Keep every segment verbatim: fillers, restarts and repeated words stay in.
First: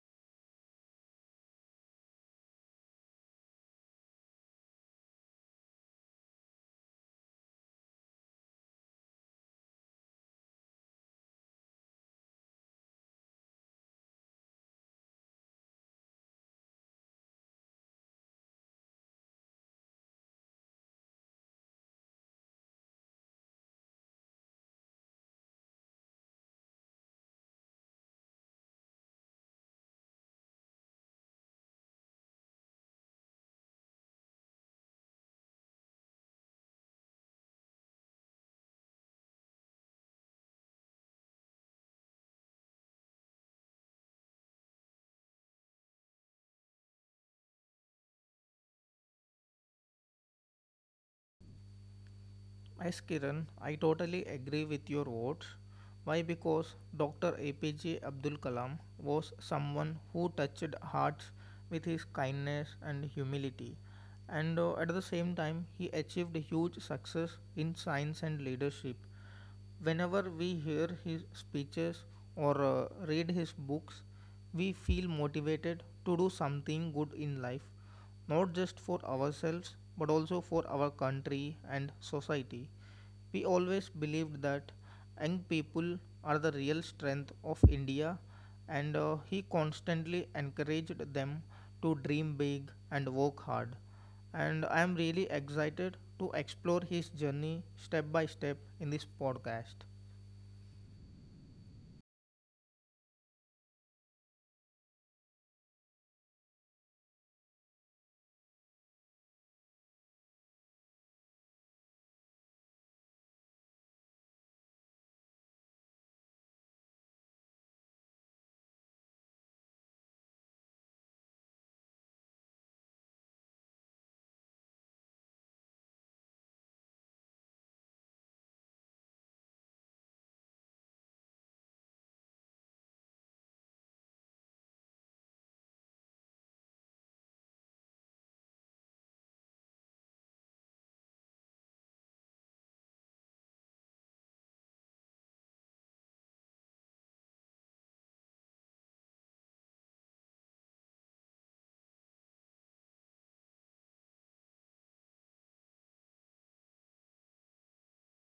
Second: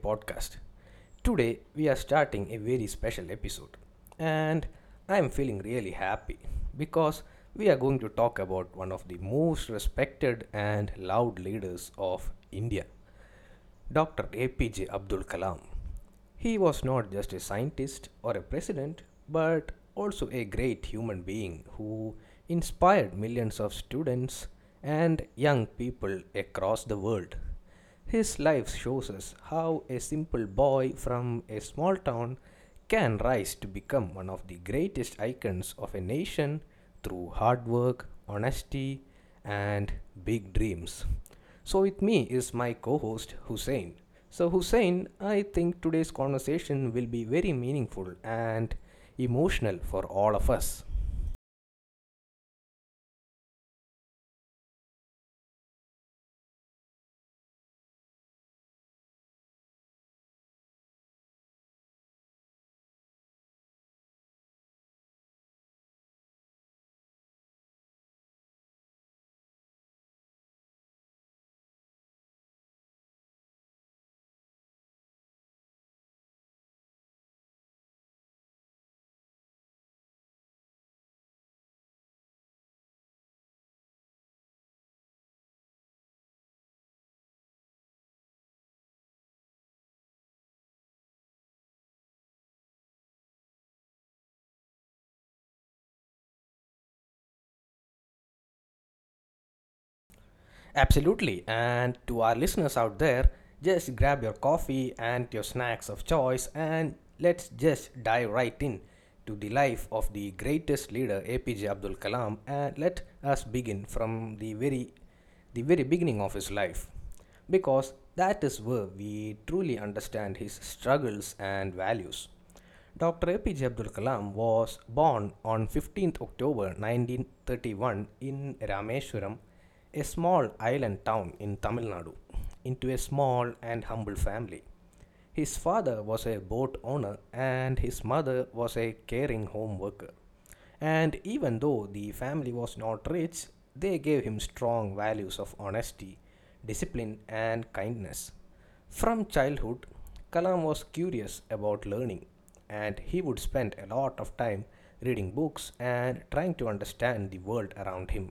podcast. Today we are starting a very special episode, and I am feeling really happy because we are going to talk about one of the most respected and loved leaders of India. Doctor A P J Abdul Kalam. He was not just a scientist or a president, but also a great human being who inspired millions of students and young people across the world. His life shows us how a simple boy from a small town can rise to become one of the greatest icons of a nation through hard work, honesty, and big dreams. So, with me is my co host Hussein. So, Hussein, I think today's conversation will be very meaningful and emotional for all of us. Yes, Kiran, I totally agree with your words. Why? Because Doctor A P J Abdul Kalam was someone who touched hearts with his kindness and humility, and uh, at the same time, he achieved huge success in science and leadership. Whenever we hear his speeches or uh, read his books, we feel motivated to do something good in life, not just for ourselves but also for our country and society. We always believed that young people are the real strength of India, and uh, he constantly encouraged them to dream big and work hard and I am really excited to explore his journey step by step in this podcast. Absolutely. And to our listeners out there, just grab your coffee and your snacks of choice and let's just dive right in to the life of the greatest leader A P J Abdul Kalam and let us begin from the very the very beginning of his life because that is where we truly understand his struggles and values. Doctor A P J Abdul Kalam was born on fifteenth October nineteen thirty-one in Rameswaram, a small island town in Tamil Nadu, into a small and humble family. His father was a boat owner and his mother was a caring home worker. And even though the family was not rich, they gave him strong values of honesty, discipline, and kindness. From childhood, Kalam was curious about learning, and he would spend a lot of time reading books and trying to understand the world around him.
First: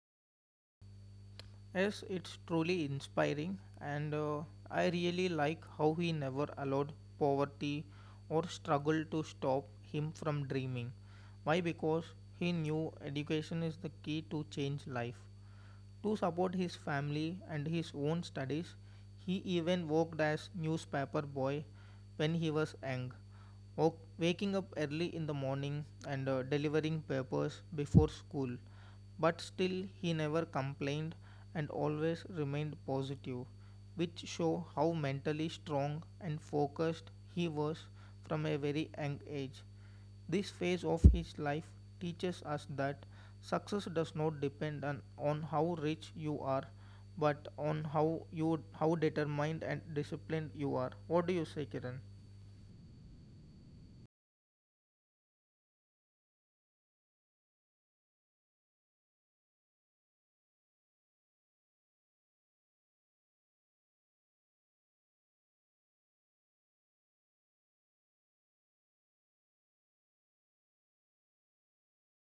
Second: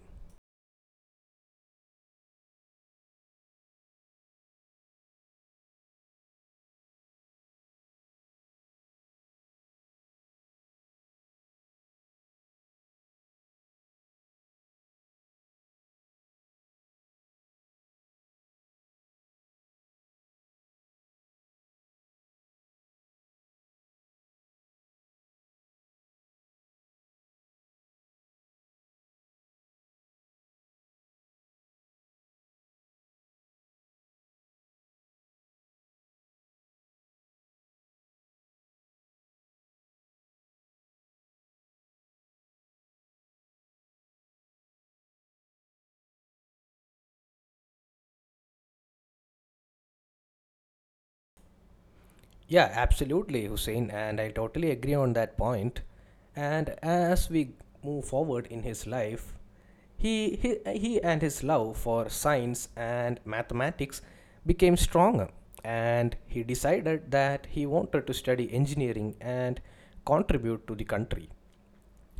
Yes, it's truly inspiring, and uh, I really like how he never allowed poverty or struggle to stop him from dreaming. Why? Because he knew education is the key to change life. To support his family and his own studies, he even worked as newspaper boy when he was young, wo- waking up early in the morning and uh, delivering papers before school. But still, he never complained and always remained positive, which show how mentally strong and focused he was from a very young age. This phase of his life teaches us that success does not depend on, on how rich you are, but on how you how determined and disciplined you are. What do you say, Kiran? Yeah, absolutely, Hussein, and I totally agree on that point. And as we move forward in his life, he, he, he and his love for science and mathematics became stronger, and he decided that he wanted to study engineering and contribute to the country.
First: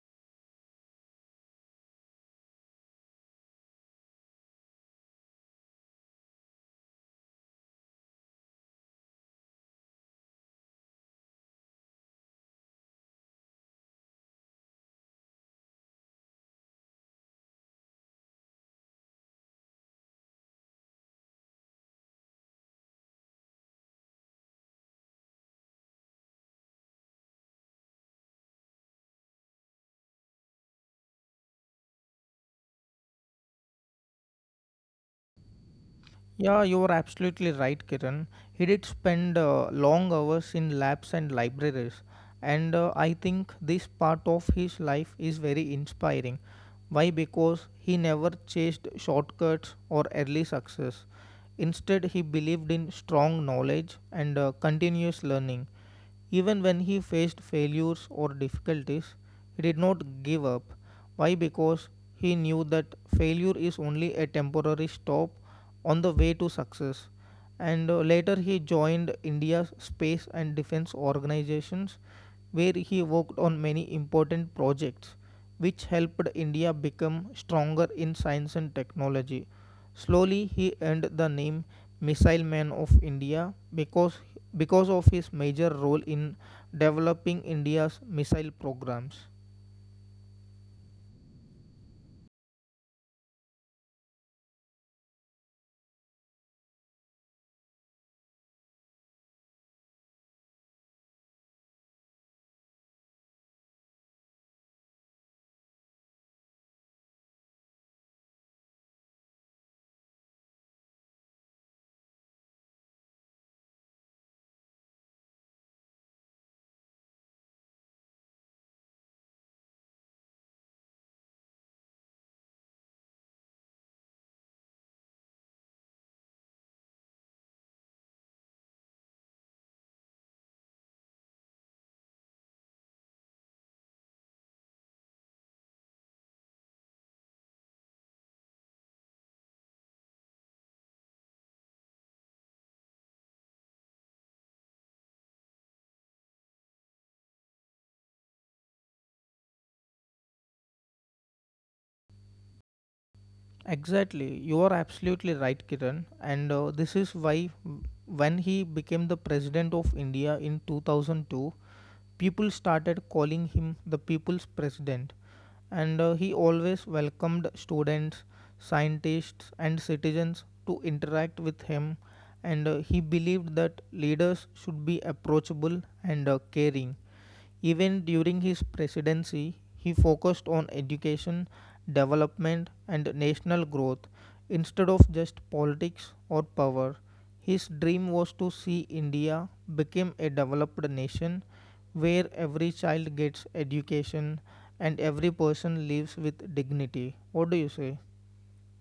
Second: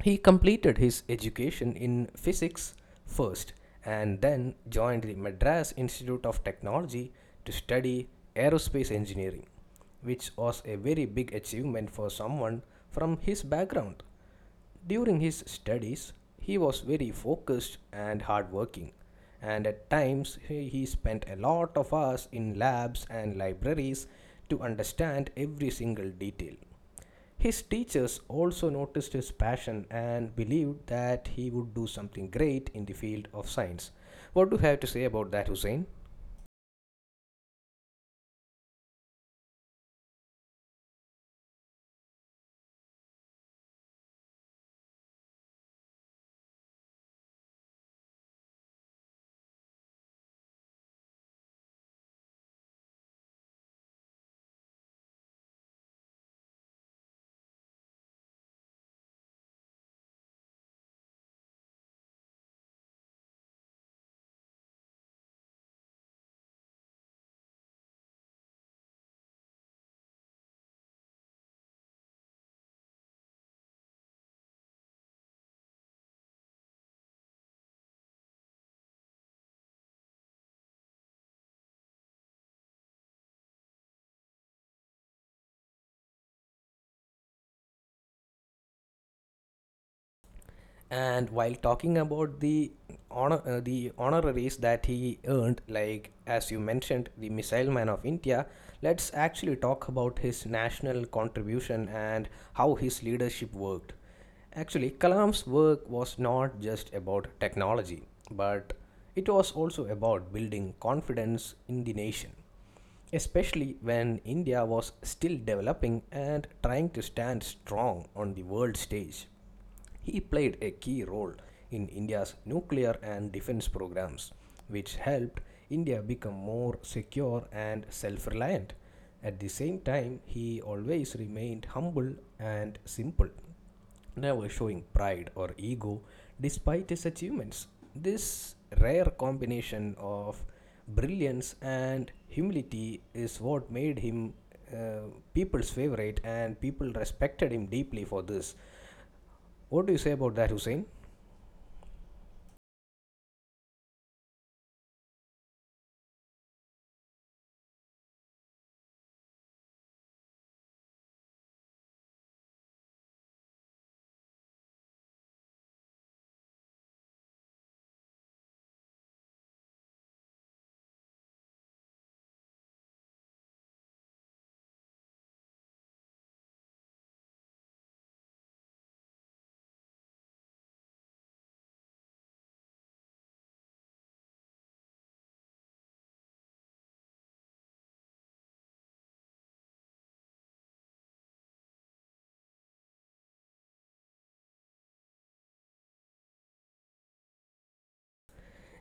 He completed his education in physics first and then joined the Madras Institute of Technology to study aerospace engineering which was a very big achievement for someone from his background. During his studies, he was very focused and hardworking, and at times he spent a lot of hours in labs and libraries to understand every single detail. His teachers also noticed his passion and believed that he would do something great in the field of science. What do you have to say about that, Hussein? Yeah, you're absolutely right, Kiran. He did spend uh, long hours in labs and libraries, and uh, I think this part of his life is very inspiring. Why? Because he never chased shortcuts or early success. Instead, he believed in strong knowledge and uh, continuous learning. Even when he faced failures or difficulties, he did not give up. Why? Because he knew that failure is only a temporary stop on the way to success. And uh, later he joined India's space and defense organizations, where he worked on many important projects which helped India become stronger in science and technology. Slowly, he earned the name Missile Man of India because, because of his major role in developing India's missile programs. And while talking about the honor, uh, the honoraries that he earned, like as you mentioned, the Missile Man of India, let's actually talk about his national contribution and how his leadership worked. Actually, Kalam's work was not just about technology, but it was also about building confidence in the nation, especially when India was still developing and trying to stand strong on the world stage. He played a key role in India's nuclear and defense programs, which helped India become more secure and self reliant. At the same time, he always remained humble and simple, never showing pride or ego despite his achievements. This rare combination of brilliance and humility is what made him uh, people's favorite, and people respected him deeply for this. What do you say about that, Hussein? Exactly, you are absolutely right, Kiran. And uh, this is why, w- when he became the president of India in two thousand two, people started calling him the people's president. And uh, he always welcomed students, scientists, and citizens to interact with him. And uh, he believed that leaders should be approachable and uh, caring. Even during his presidency, he focused on education, development, and national growth instead of just politics or power. His dream was to see India become a developed nation where every child gets education and every person lives with dignity. What do you say?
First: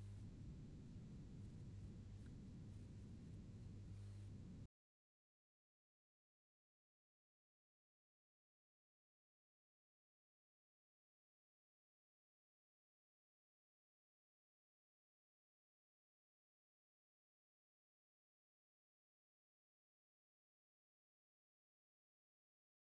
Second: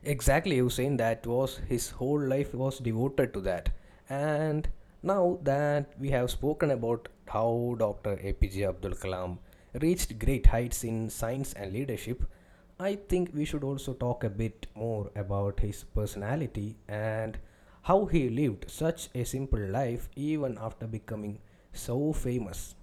Exactly, Hussein. That was his whole life was devoted to that. And now that we have spoken about how Doctor A P J Abdul Kalam reached great heights in science and leadership, I think we should also talk a bit more about his personality and how he lived such a simple life even after becoming so famous.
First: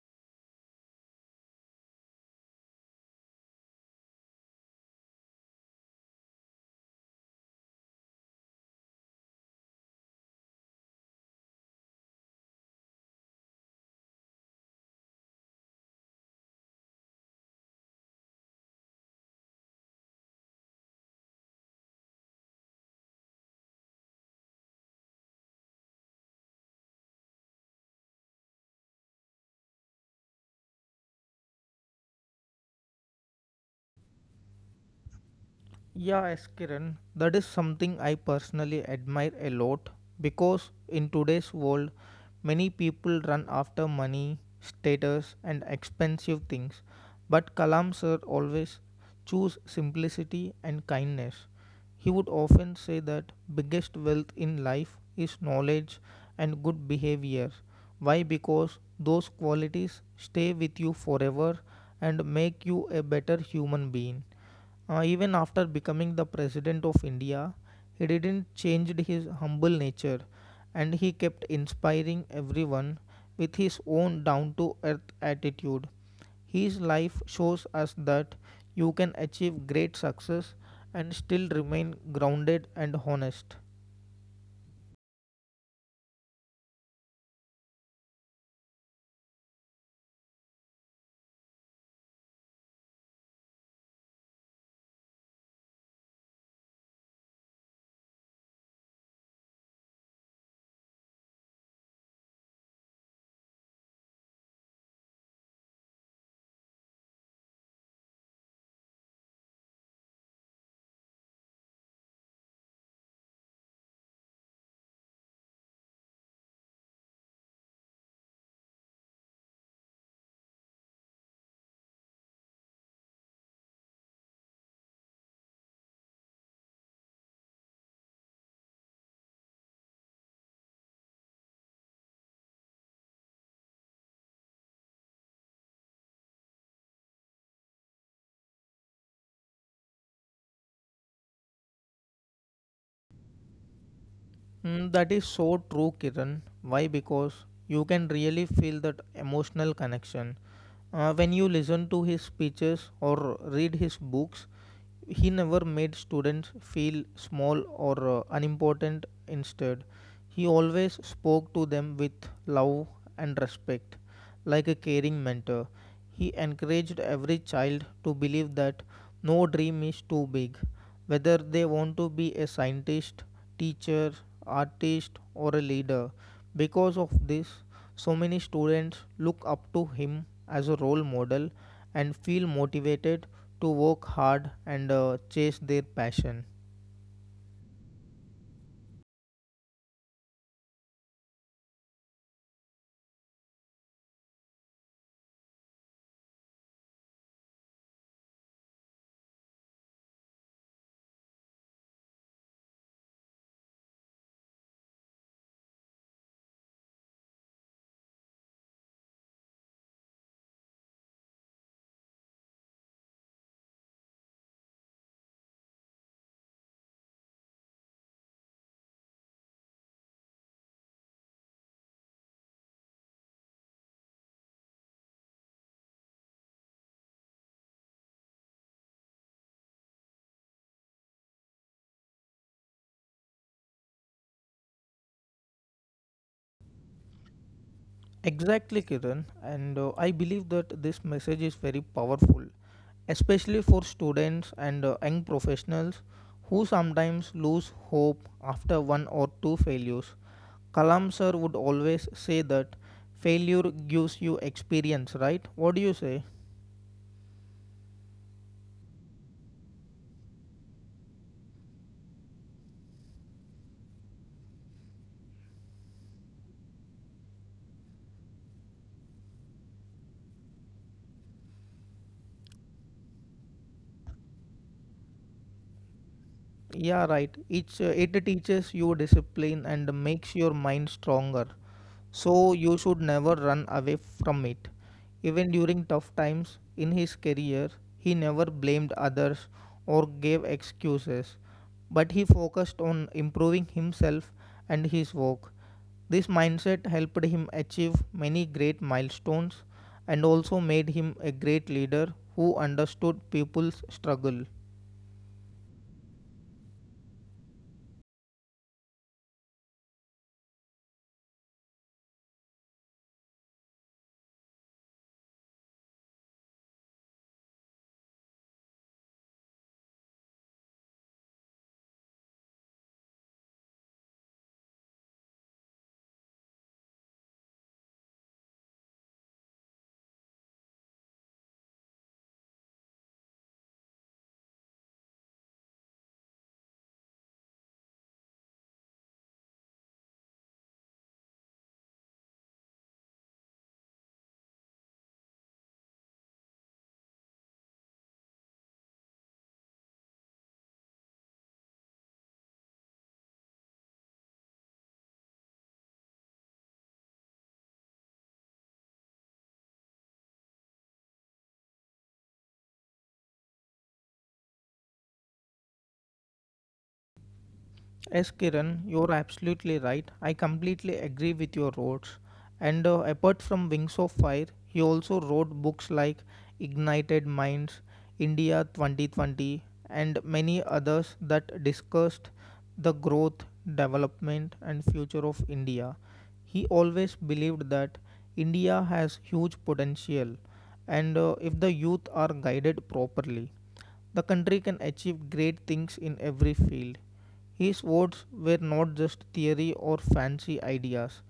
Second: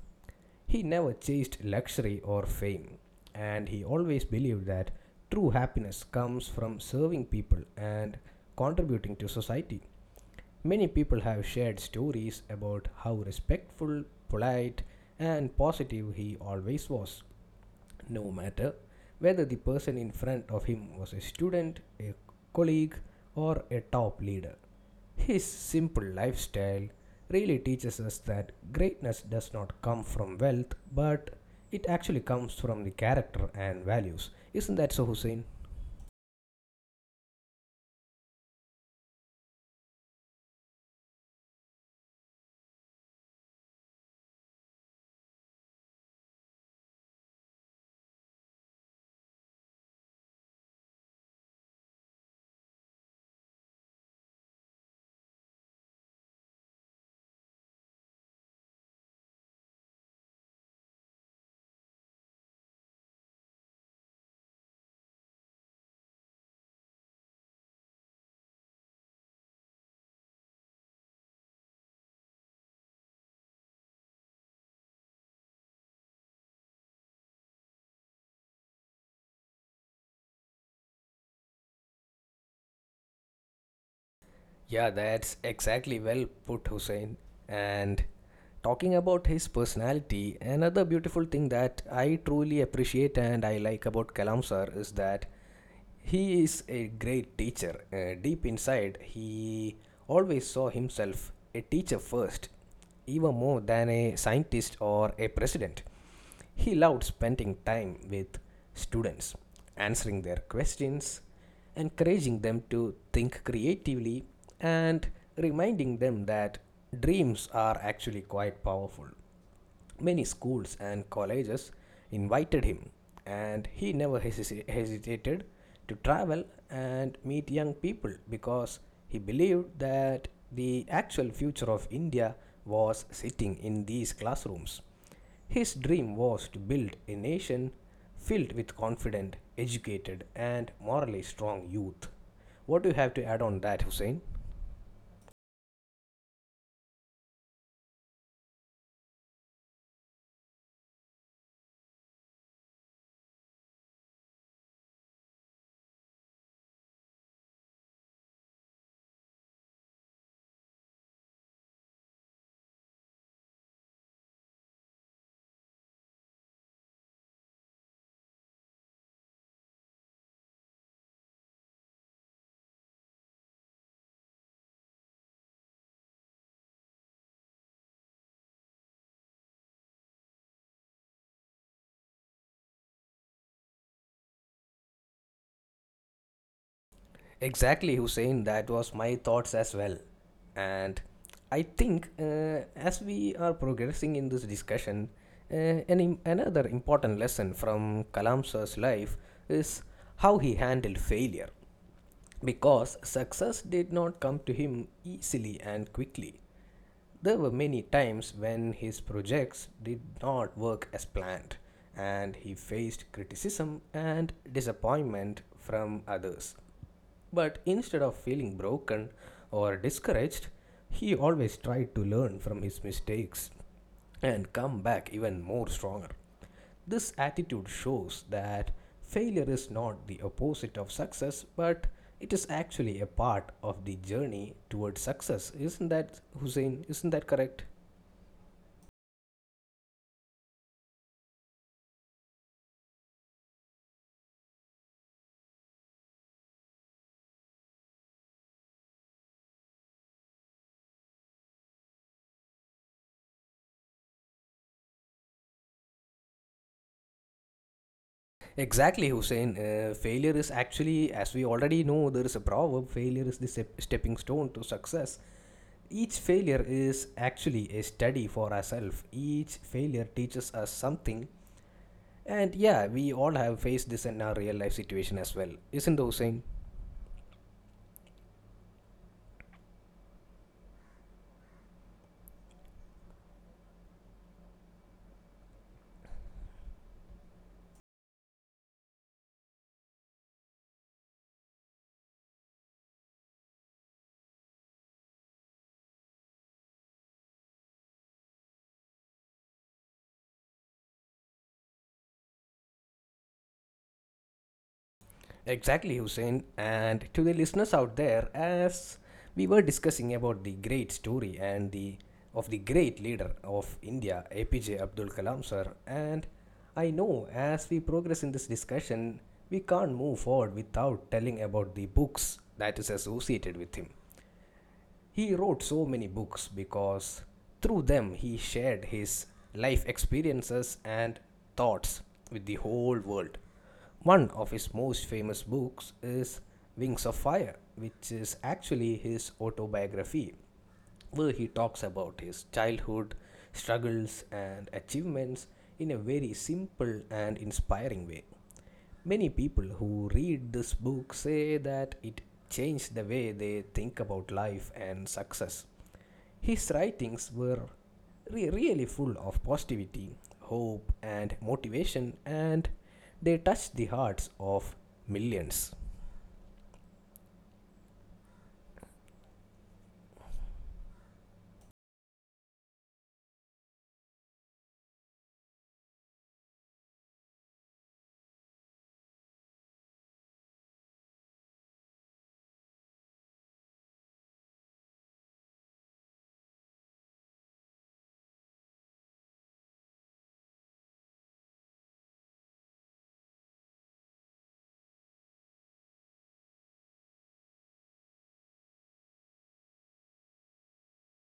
He never chased luxury or fame, and he always believed that true happiness comes from serving people and contributing to society. Many people have shared stories about how respectful, polite, and positive he always was no matter whether the person in front of him was a student, a colleague, or a top leader. His simple lifestyle really teaches us that greatness does not come from wealth, but it actually comes from the character and values. Isn't that so, Hussein? Yeah, yes, Kiran, that is something I personally admire a lot because in today's world, many people run after money, status, and expensive things. But Kalam sir always choose simplicity and kindness. He would often say that biggest wealth in life is knowledge and good behavior. Why? Because those qualities stay with you forever and make you a better human being. Uh, even after becoming the president of India, he didn't change his humble nature and he kept inspiring everyone with his own down to earth attitude. His life shows us that you can achieve great success and still remain grounded and honest. Yeah, that's exactly well put, Hussein. And talking about his personality, another beautiful thing that I truly appreciate and I like about Kalam sir is that he is a great teacher. Uh, deep inside, he always saw himself a teacher first, even more than a scientist or a president. He loved spending time with students, answering their questions, encouraging them to think creatively, and reminding them that dreams are actually quite powerful. Many schools and colleges invited him, and he never hesi- hesitated to travel and meet young people because he believed that the actual future of India was sitting in these classrooms. His dream was to build a nation filled with confident, educated, and morally strong youth. What do you have to add on that, Hussein? Mm, that is so true, Kiran. Why? Because you can really feel that emotional connection. Uh, when you listen to his speeches or read his books, he never made students feel small or uh, unimportant. Instead, he always spoke to them with love and respect like a caring mentor. He encouraged every child to believe that no dream is too big, whether they want to be a scientist, teacher, artist, or a leader. Because of this, so many students look up to him as a role model and feel motivated to work hard and uh, chase their passion. Exactly, Hussein. That was my thoughts as well. And I think uh, as we are progressing in this discussion, uh, an im- another important lesson from Kalam sir's life is how he handled failure. Because success did not come to him easily and quickly. There were many times when his projects did not work as planned, and he faced criticism and disappointment from others. But instead of feeling broken or discouraged, he always tried to learn from his mistakes and come back even more stronger. This attitude shows that failure is not the opposite of success, but it is actually a part of the journey towards success. Isn't that, Hussein? Isn't that correct? Exactly, Kiran. And uh, I believe that this message is very powerful, especially for students and uh, young professionals who sometimes lose hope after one or two failures. Kalam sir would always say that failure gives you experience, right? What do you say? Exactly, Hussein. Uh, failure is actually, as we already know, there is a proverb failure is the step- stepping stone to success. Each failure is actually a study for ourselves. Each failure teaches us something. And yeah, we all have faced this in our real life situation as well. Isn't it, Hussein? Yeah, right. It's, uh, it teaches you discipline and makes your mind stronger. So you should never run away from it. Even during tough times in his career, he never blamed others or gave excuses, but he focused on improving himself and his work. This mindset helped him achieve many great milestones and also made him a great leader who understood people's struggle. Exactly, Hussein. And to the listeners out there, as we were discussing about the great story and the of the great leader of India, A P J Abdul Kalam sir, and I know as we progress in this discussion, we can't move forward without telling about the books that is associated with him. He wrote so many books because through them he shared his life experiences and thoughts with the whole world. One of his most famous books is Wings of Fire, which is actually his autobiography, where he talks about his childhood, struggles, and achievements in a very simple and inspiring way. Many people who read this book say that it changed the way they think about life and success. His writings were re- really full of positivity, hope, and motivation, and they touched the hearts of millions. Yes, Kiran, you're absolutely right. I completely agree with your words. And uh, apart from Wings of Fire, he also wrote books like Ignited Minds, India twenty twenty, and many others that discussed the growth, development, and future of India. He always believed that India has huge potential, and uh, if the youth are guided properly, the country can achieve great things in every field. His words were not just theory or fancy ideas,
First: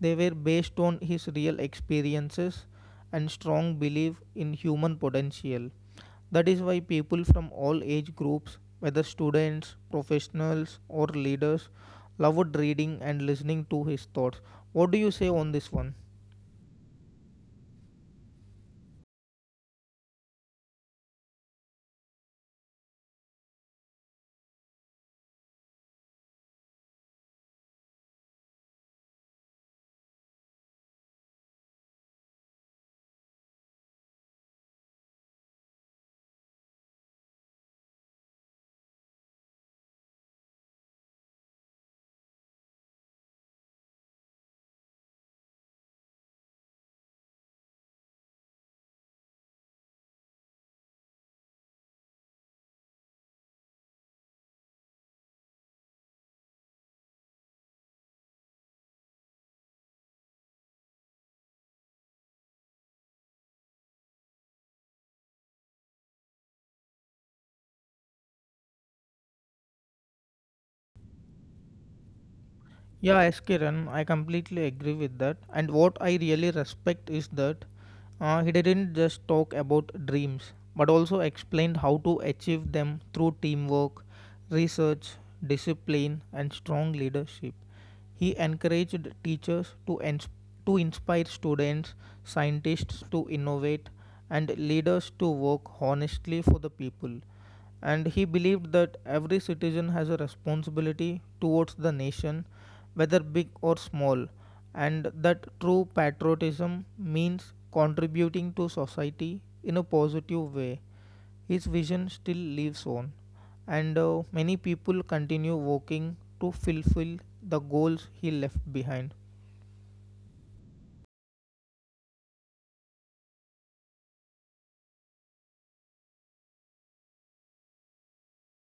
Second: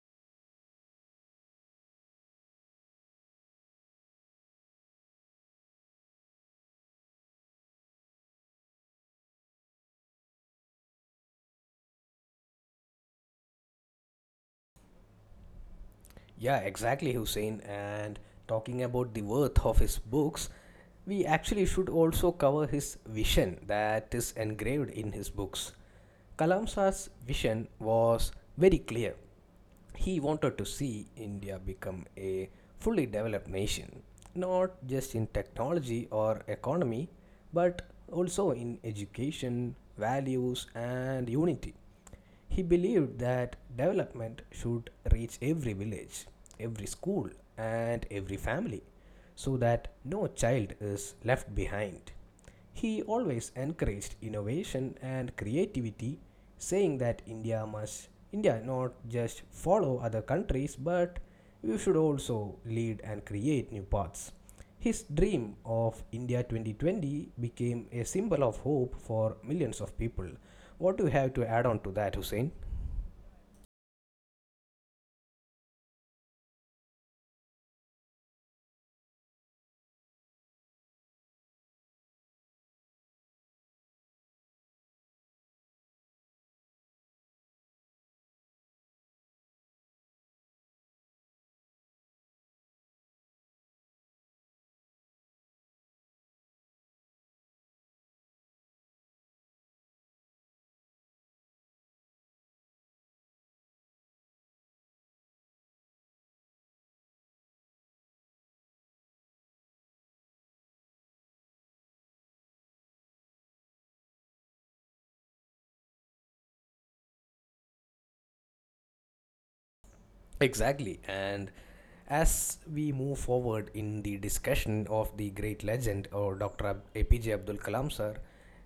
they were based on his real experiences and strong belief in human potential. That is why people from all age groups, whether students, professionals, or leaders, loved reading and listening to his thoughts. What do you say on this one? Yeah, exactly, Hussein. And talking about the worth of his books, we actually should also cover his vision that is engraved in his books. Kalamsa's vision was very clear. He wanted to see India become a fully developed nation, not just in technology or economy, but also in education, values, and unity. He believed that development should reach every village, every school, and every family so that no child is left behind. He always encouraged innovation and creativity, saying that India must India not just follow other countries but we should also lead and create new paths. His dream of India twenty twenty became a symbol of hope for millions of people. What do you have to add on to that, Hussein? Yeah, S. Kiran, I completely agree with that. And what I really respect is that uh, he didn't just talk about dreams, but also explained how to achieve them through teamwork, research, discipline, and strong leadership. He encouraged teachers to, ins- to inspire students, scientists to innovate, and leaders to work honestly for the people and he believed that every citizen has a responsibility towards the nation, whether big or small, and that true patriotism means contributing to society in a positive way. His vision still lives on, and uh, many people continue working to fulfill the goals he left behind. Exactly. And as we move forward in the discussion of the great legend or Doctor Ab- A P J Abdul Kalam sir,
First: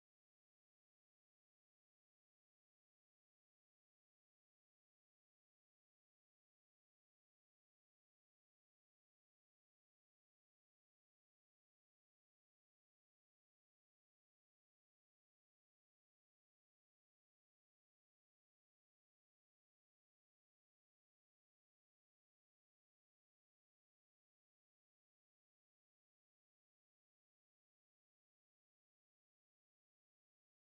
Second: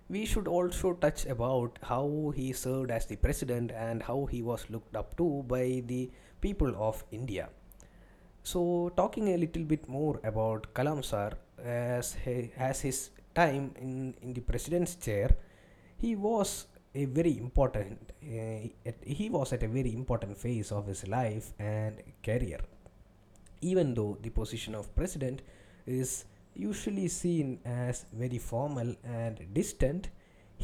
we should also touch about how he served as the president and how he was looked up to by the people of India. So, talking a little bit more about Kalam sir, as, he, as his time in, in the president's chair, he was a very important uh, he was at a very important phase of his life and career even though the position of president is usually seen as very formal and distant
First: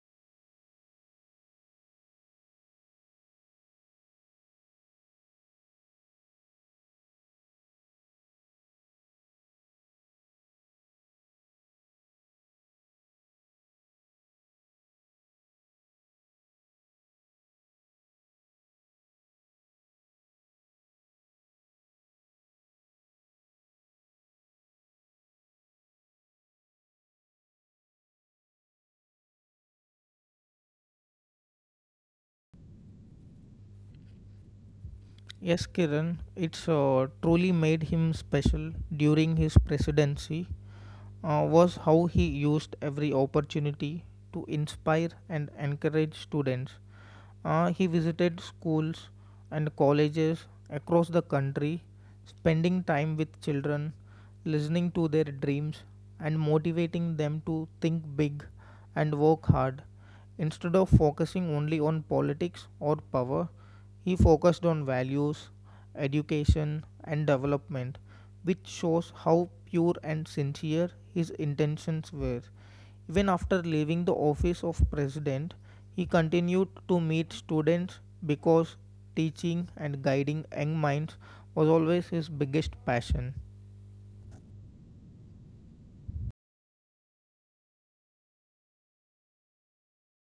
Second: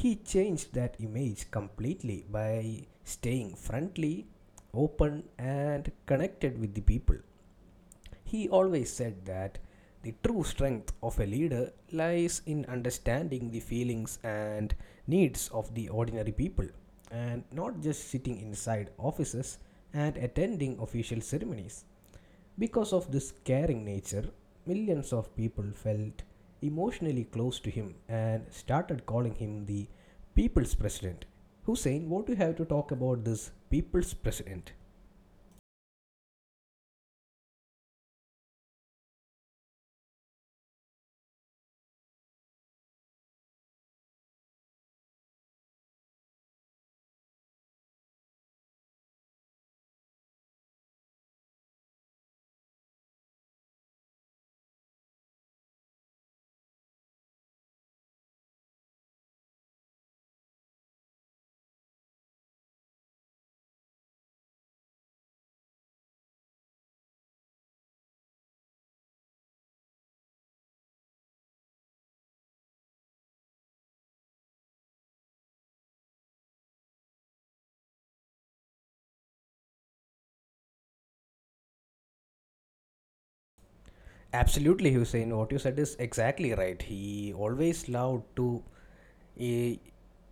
he changed that image completely by staying friendly open and connected with the people he always said that the true strength of a leader lies in understanding the feelings and needs of the ordinary people and not just sitting inside offices and attending official ceremonies. Because of this caring nature, millions of people felt emotionally close to him and started calling him the people's president. Hussein, what do you have to talk about this people's president? Yes, Kiran, it's uh, truly made him special during his presidency uh, was how he used every opportunity to inspire and encourage students. Uh, he visited schools and colleges across the country, spending time with children, listening to their dreams, and motivating them to think big and work hard. Instead of focusing only on politics or power, he focused on values, education, and development, which shows how pure and sincere his intentions were. Even after leaving the office of president, he continued to meet students because teaching and guiding young minds was always his biggest passion. Absolutely, Hussein. What you said is exactly right. He always loved to eh,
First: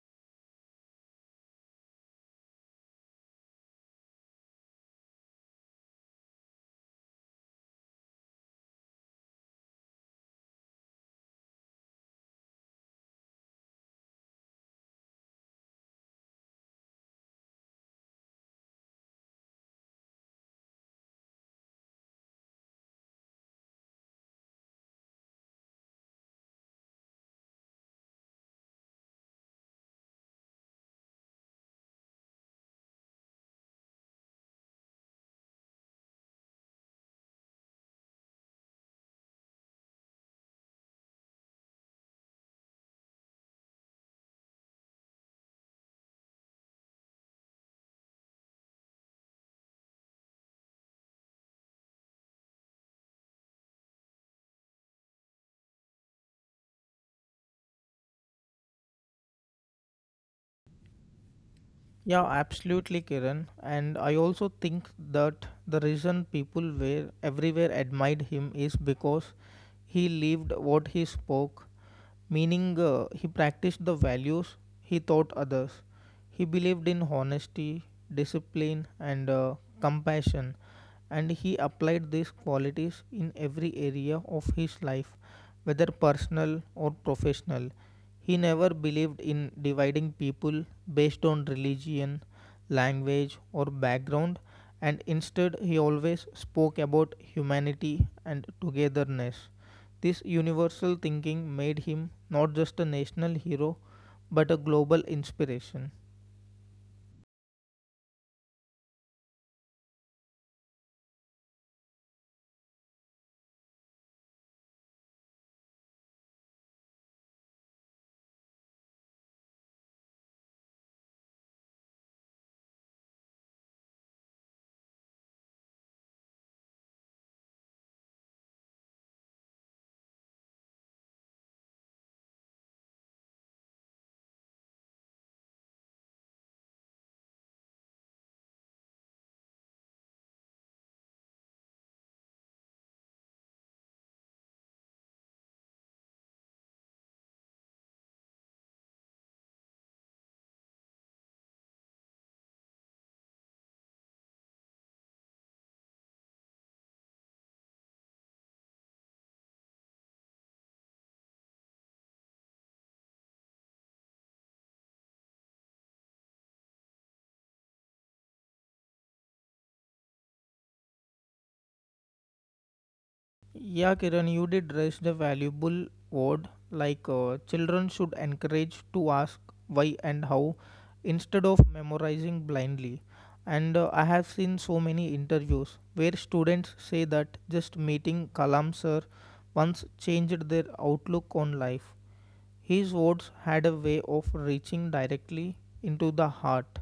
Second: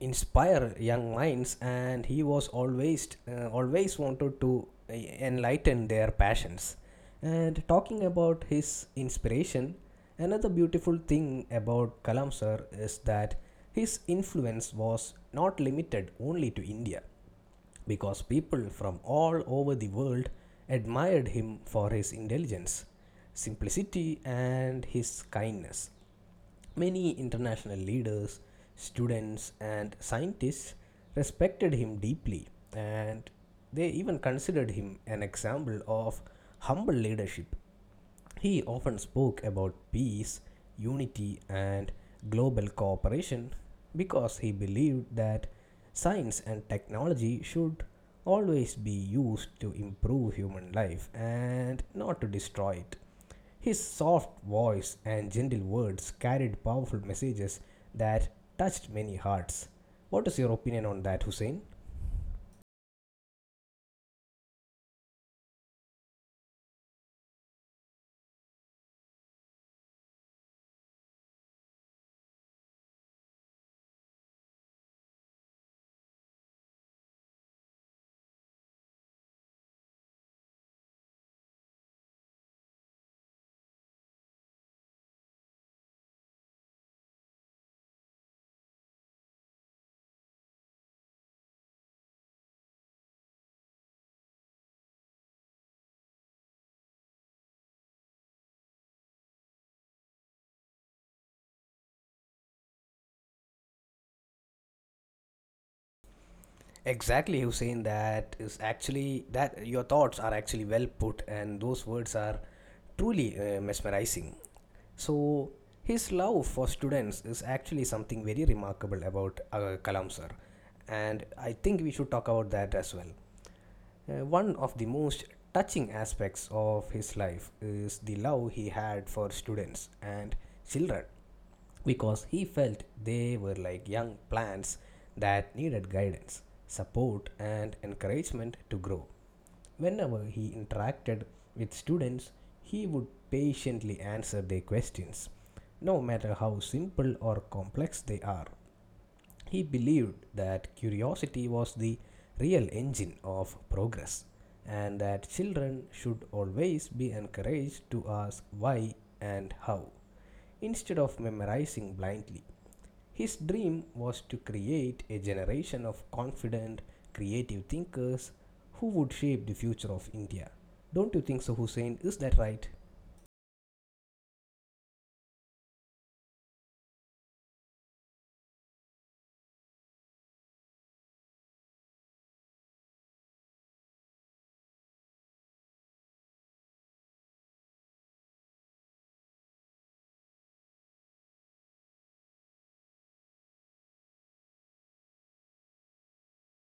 inspire young minds, and he was always uh, always wanted to eh, enlighten their passions. And talking about his inspiration, another beautiful thing about Kalam sir is that his influence was not limited only to India because people from all over the world admired him for his intelligence, simplicity, and his kindness. Many international leaders, students, and scientists respected him deeply, and they even considered him an example of humble leadership he often spoke about peace, unity, and global cooperation because he believed that science and technology should always be used to improve human life and not to destroy it. His soft voice and gentle words carried powerful messages that touched many hearts. What is your opinion on that, Hussein? Yeah, absolutely, Kiran. And I also think that the reason people were everywhere admired him is because he lived what he spoke, meaning uh, he practiced the values he taught others. He believed in honesty, discipline, and uh, compassion, and he applied these qualities in every area of his life whether personal or professional. He never believed in dividing people based on religion, language, or background, and instead, he always spoke about humanity and togetherness. This universal thinking made him not just a national hero but a global inspiration. Exactly, Hussein. That is actually that your thoughts are actually well put, and those words are truly uh, mesmerizing. So his love for students is actually something very remarkable about uh, Kalam sir, and I think we should talk about that as well. Uh, one of the most touching aspects of his life is the love he had for students and children because he felt they were like young plants that needed guidance, support, and encouragement to grow. Whenever he interacted with students, he would patiently answer their questions, no matter how simple or complex they are. He believed that curiosity was the real engine of progress and that children should always be encouraged to ask why and how instead of memorizing blindly. His dream was to create a generation of confident, creative thinkers who would shape the future of India. Don't you think so, Hussein? Is that right? Yeah, Kiran, you did raise the valuable word like uh, children should encourage to ask why and how instead of memorizing blindly. And uh, I have seen so many interviews where students say that just meeting Kalam sir once changed their outlook on life. His words had a way of reaching directly into the heart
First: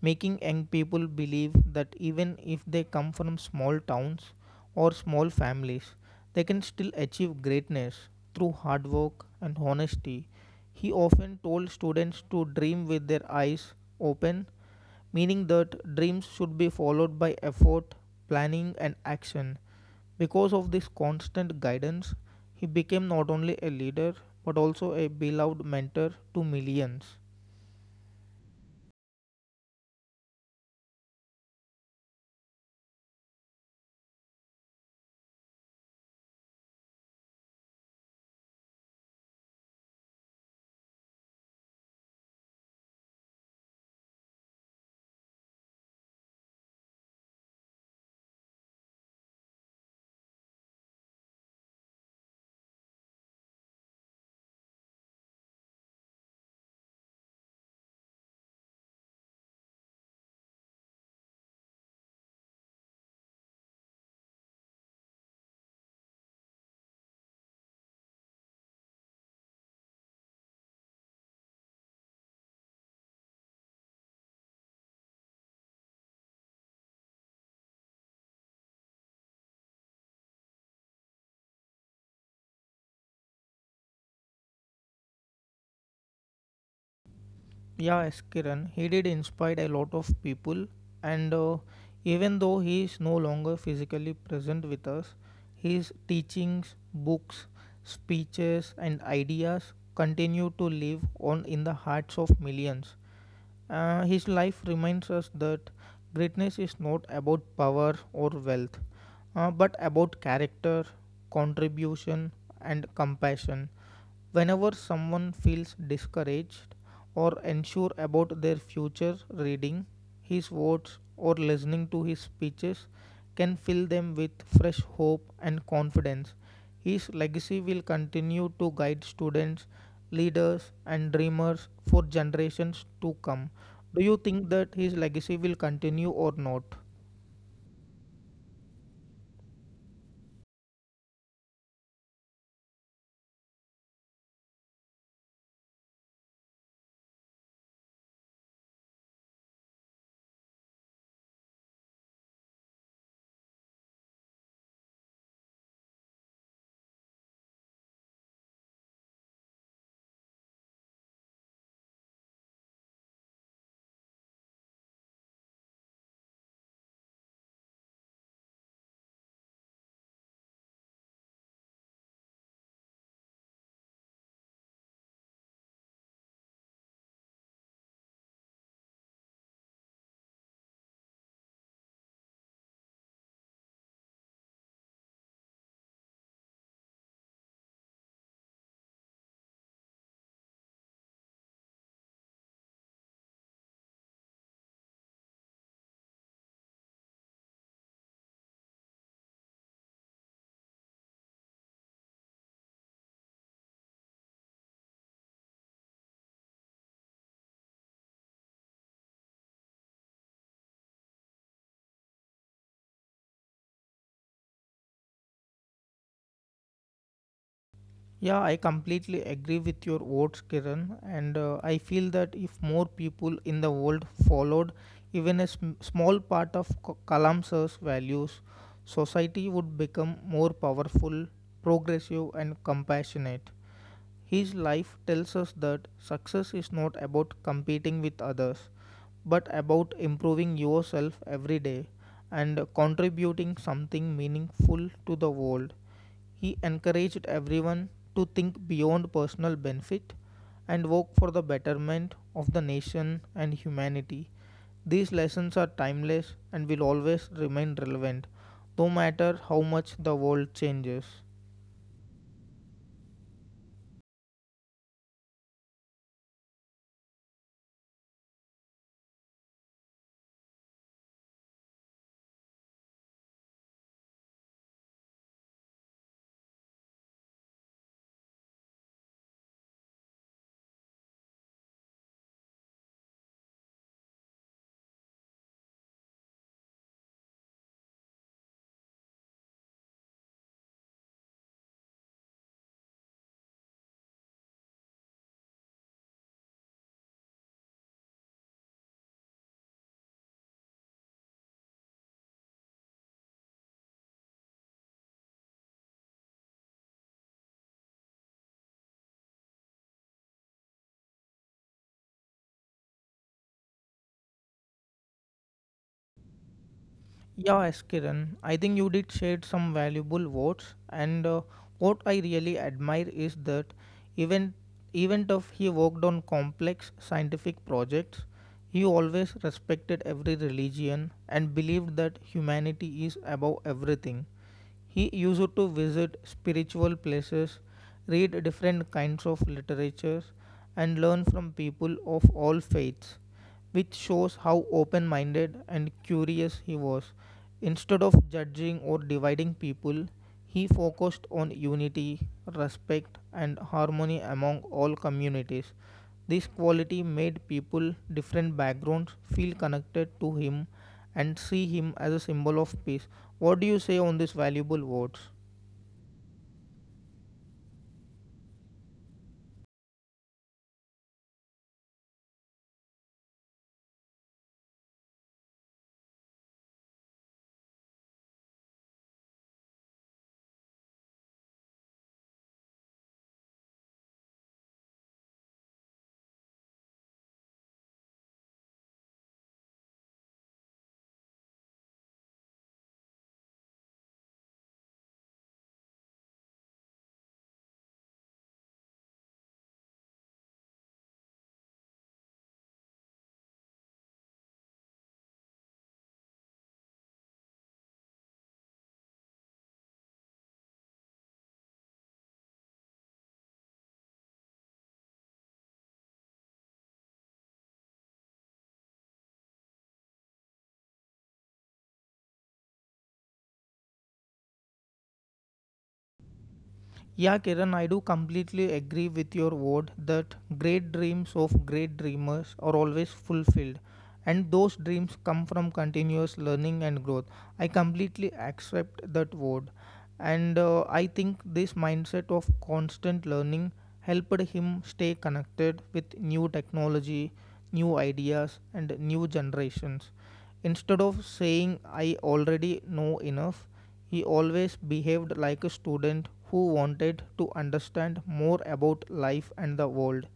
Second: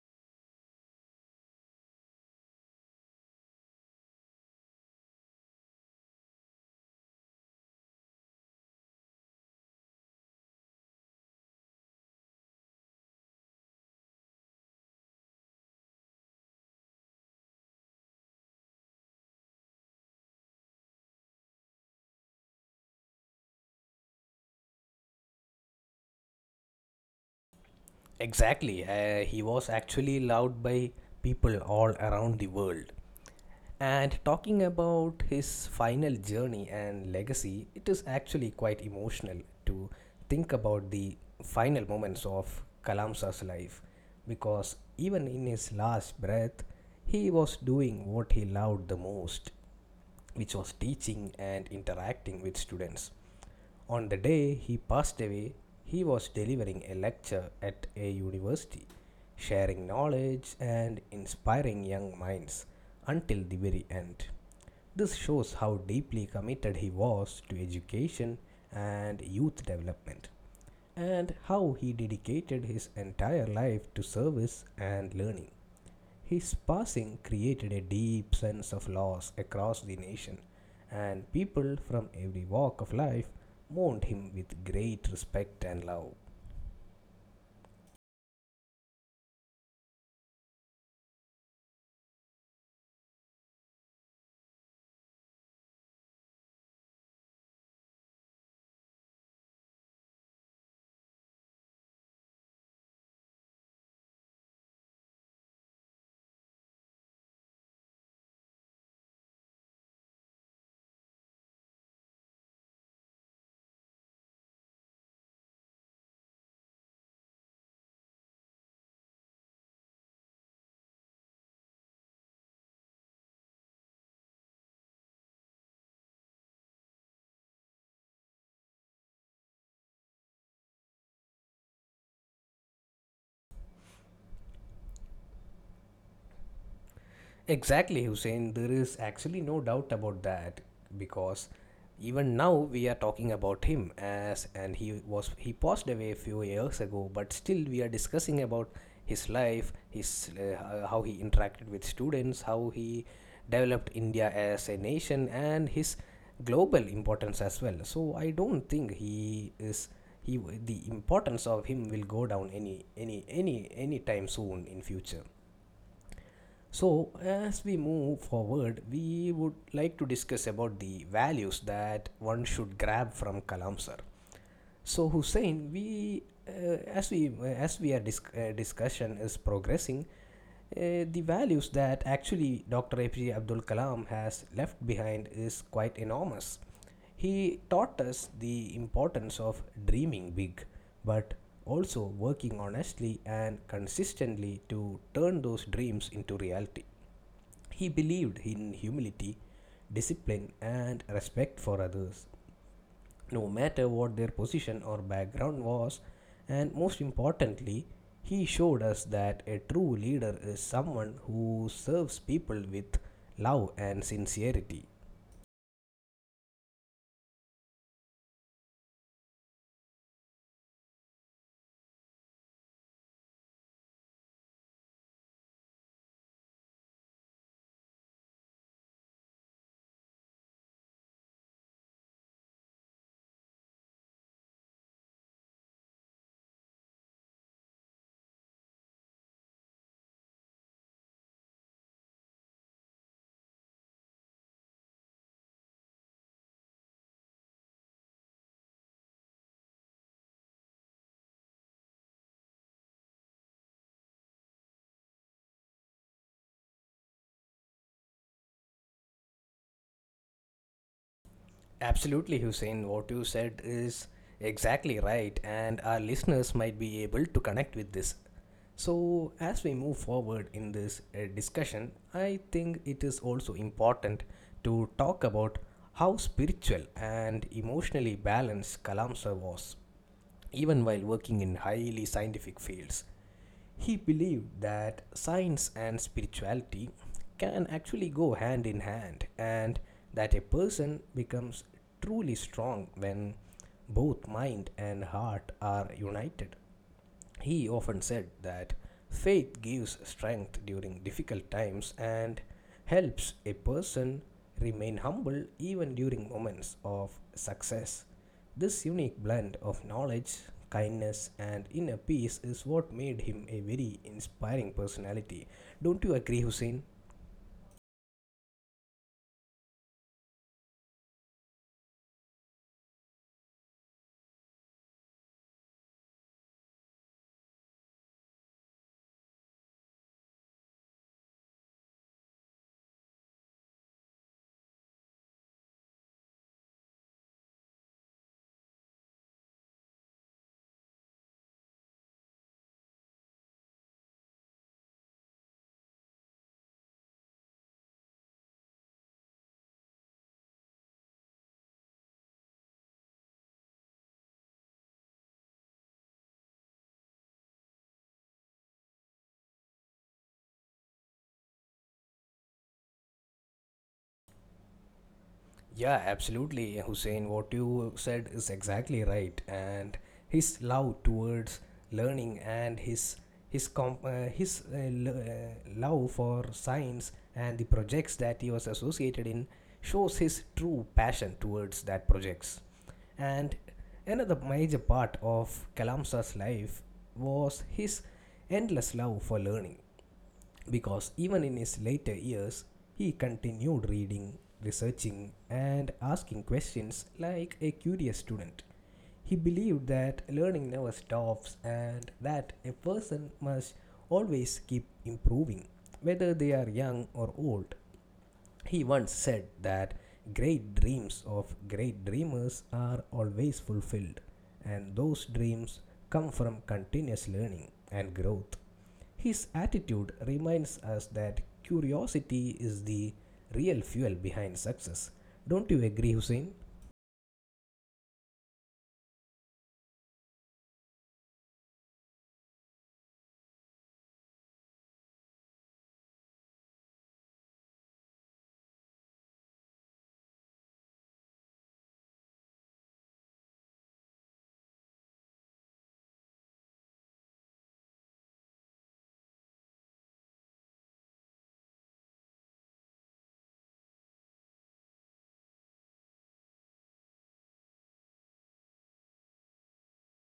making young people believe that even if they come from small towns or small families, they can still achieve greatness through hard work and honesty. He often told students to dream with their eyes open, meaning that dreams should be followed by effort, planning, and action. Because of this constant guidance, he became not only a leader but also a beloved mentor to millions. Exactly. Uh, he was actually loved by people all around the world. And talking about his final journey and legacy, it is actually quite emotional to think about the final moments of Kalamsa's life because even in his last breath, he was doing what he loved the most, which was teaching and interacting with students. On the day he passed away, he was delivering a lecture at a university, sharing knowledge and inspiring young minds until the very end. This shows how deeply committed he was to education and youth development, and how he dedicated his entire life to service and learning. His passing created a deep sense of loss across the nation, and people from every walk of life mourned him with great respect and love. Yeah, S. Kiran, he did inspire a lot of people, and uh, even though he is no longer physically present with us, his teachings, books, speeches, and ideas continue to live on in the hearts of millions. Uh, his life reminds us that greatness is not about power or wealth, uh, but about character, contribution, and compassion. Whenever someone feels discouraged or unsure about their future reading, his words or listening to his speeches can fill them with fresh hope and confidence. His legacy will continue to guide students, leaders, and dreamers for generations to come. Do you think that his legacy will continue or not? Exactly, Hussein. There is actually no doubt about that because even now we are talking about him as and he was he passed away a few years ago, but still we are discussing about his life, his uh, how he interacted with students, how he developed India as a nation, and his global importance as well. So I don't think he is he the importance of him will go down any any any any time soon in future. So, as we move forward, we would like to discuss about the values that one should grab from Kalam sir. So, Hussein, we uh, as we uh, as we are disc- uh, discussion is progressing, uh, the values that actually Doctor A P J Abdul Kalam has left behind is quite enormous. He taught us the importance of dreaming big, but also working honestly and consistently to turn those dreams into reality. He believed in humility, discipline, and respect for others, no matter what their position or background was, and most importantly, he showed us that a true leader is someone who serves people with love and sincerity. Yeah, I completely agree with your words, Kiran, and uh, I feel that if more people in the world followed even a sm- small part of K- Kalam Sir's values, society would become more powerful, progressive, and compassionate. His life tells us that success is not about competing with others, but about improving yourself every day and contributing something meaningful to the world. He encouraged everyone to think beyond personal benefit and work for the betterment of the nation and humanity. These lessons are timeless and will always remain relevant, no matter how much the world changes. Absolutely, Hussein. What you said is exactly right, and our listeners might be able to connect with this. So, as we move forward in this uh, discussion, I think it is also important to talk about how spiritual and emotionally balanced Kalamsar was, even while working in highly scientific fields. He believed that science and spirituality can actually go hand in hand and that a person becomes truly strong when both mind and heart are united. He often said that faith gives strength during difficult times and helps a person remain humble even during moments of success. This unique blend of knowledge, kindness, and inner peace is what made him a very inspiring personality. Don't you agree, Hussein? Yeah, Kiran, I think you did share some valuable words, and uh, what I really admire is that even even if he worked on complex scientific projects, he always respected every religion and believed that humanity is above everything. He used to visit spiritual places, read different kinds of literatures, and learn from people of all faiths, which shows how open minded and curious he was. Instead of judging or dividing people, he focused on unity, respect, and harmony among all communities. This quality made people from different backgrounds feel connected to him and see him as a symbol of peace. What do you say on these valuable words? Yeah, absolutely, Hussein. What you said is exactly right. And his love towards learning and his his comp- uh, his uh, l- uh, love for science and the projects that he was associated in shows his true passion towards that projects. And another major part of Kalamsa's life was his endless love for learning because even in his later years, he continued reading, researching, and asking questions like a curious student. He believed that learning never stops and that a person must always keep improving, whether they are young or old. He once said that great dreams of great dreamers are always fulfilled, and those dreams come from continuous learning and growth. His attitude reminds us that curiosity is the real fuel behind success. Don't you agree, Hussein? Yeah, Kiran, I do completely agree with your word that great dreams of great dreamers are always fulfilled, and those dreams come from continuous learning and growth. I completely accept that word, and uh, I think this mindset of constant learning helped him stay connected with new technology, new ideas and new generations. Instead of saying I already know enough, he always behaved like a student who wanted to understand more about life and the world.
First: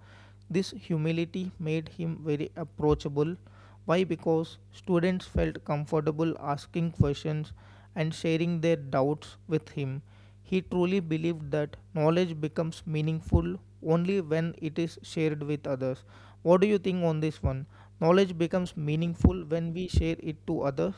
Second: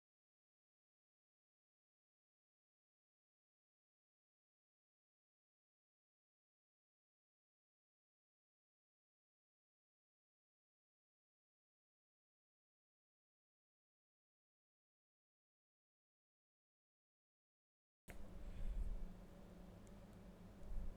This humility made him very approachable. Why? Because students felt comfortable asking questions and sharing their doubts with him. He truly believed that knowledge becomes meaningful only when it is shared with others. What do you think on this one? Knowledge becomes meaningful when we share it to others?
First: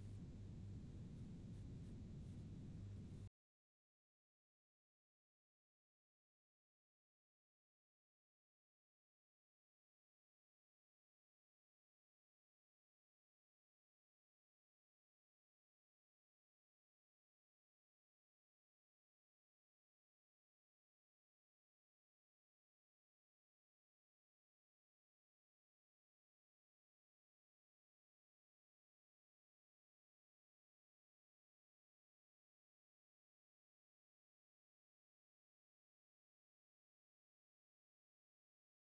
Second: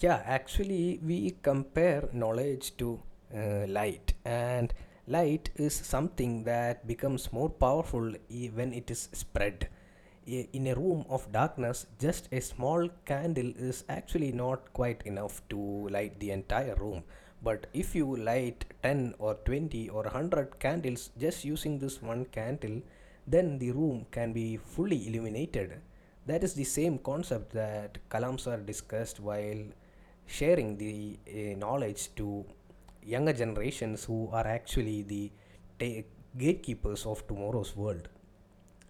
Yeah, actually, we compare knowledge to uh, light, and light is something that becomes more powerful i- when it is spread. I- In a room of darkness, just a small candle is actually not quite enough to light the entire room. But if you light ten or twenty or one hundred candles just using this one candle, then the room can be fully illuminated that is the same concept that kalams are discussed while sharing the uh, knowledge to younger generations who are actually the ta- gatekeepers of tomorrow's world.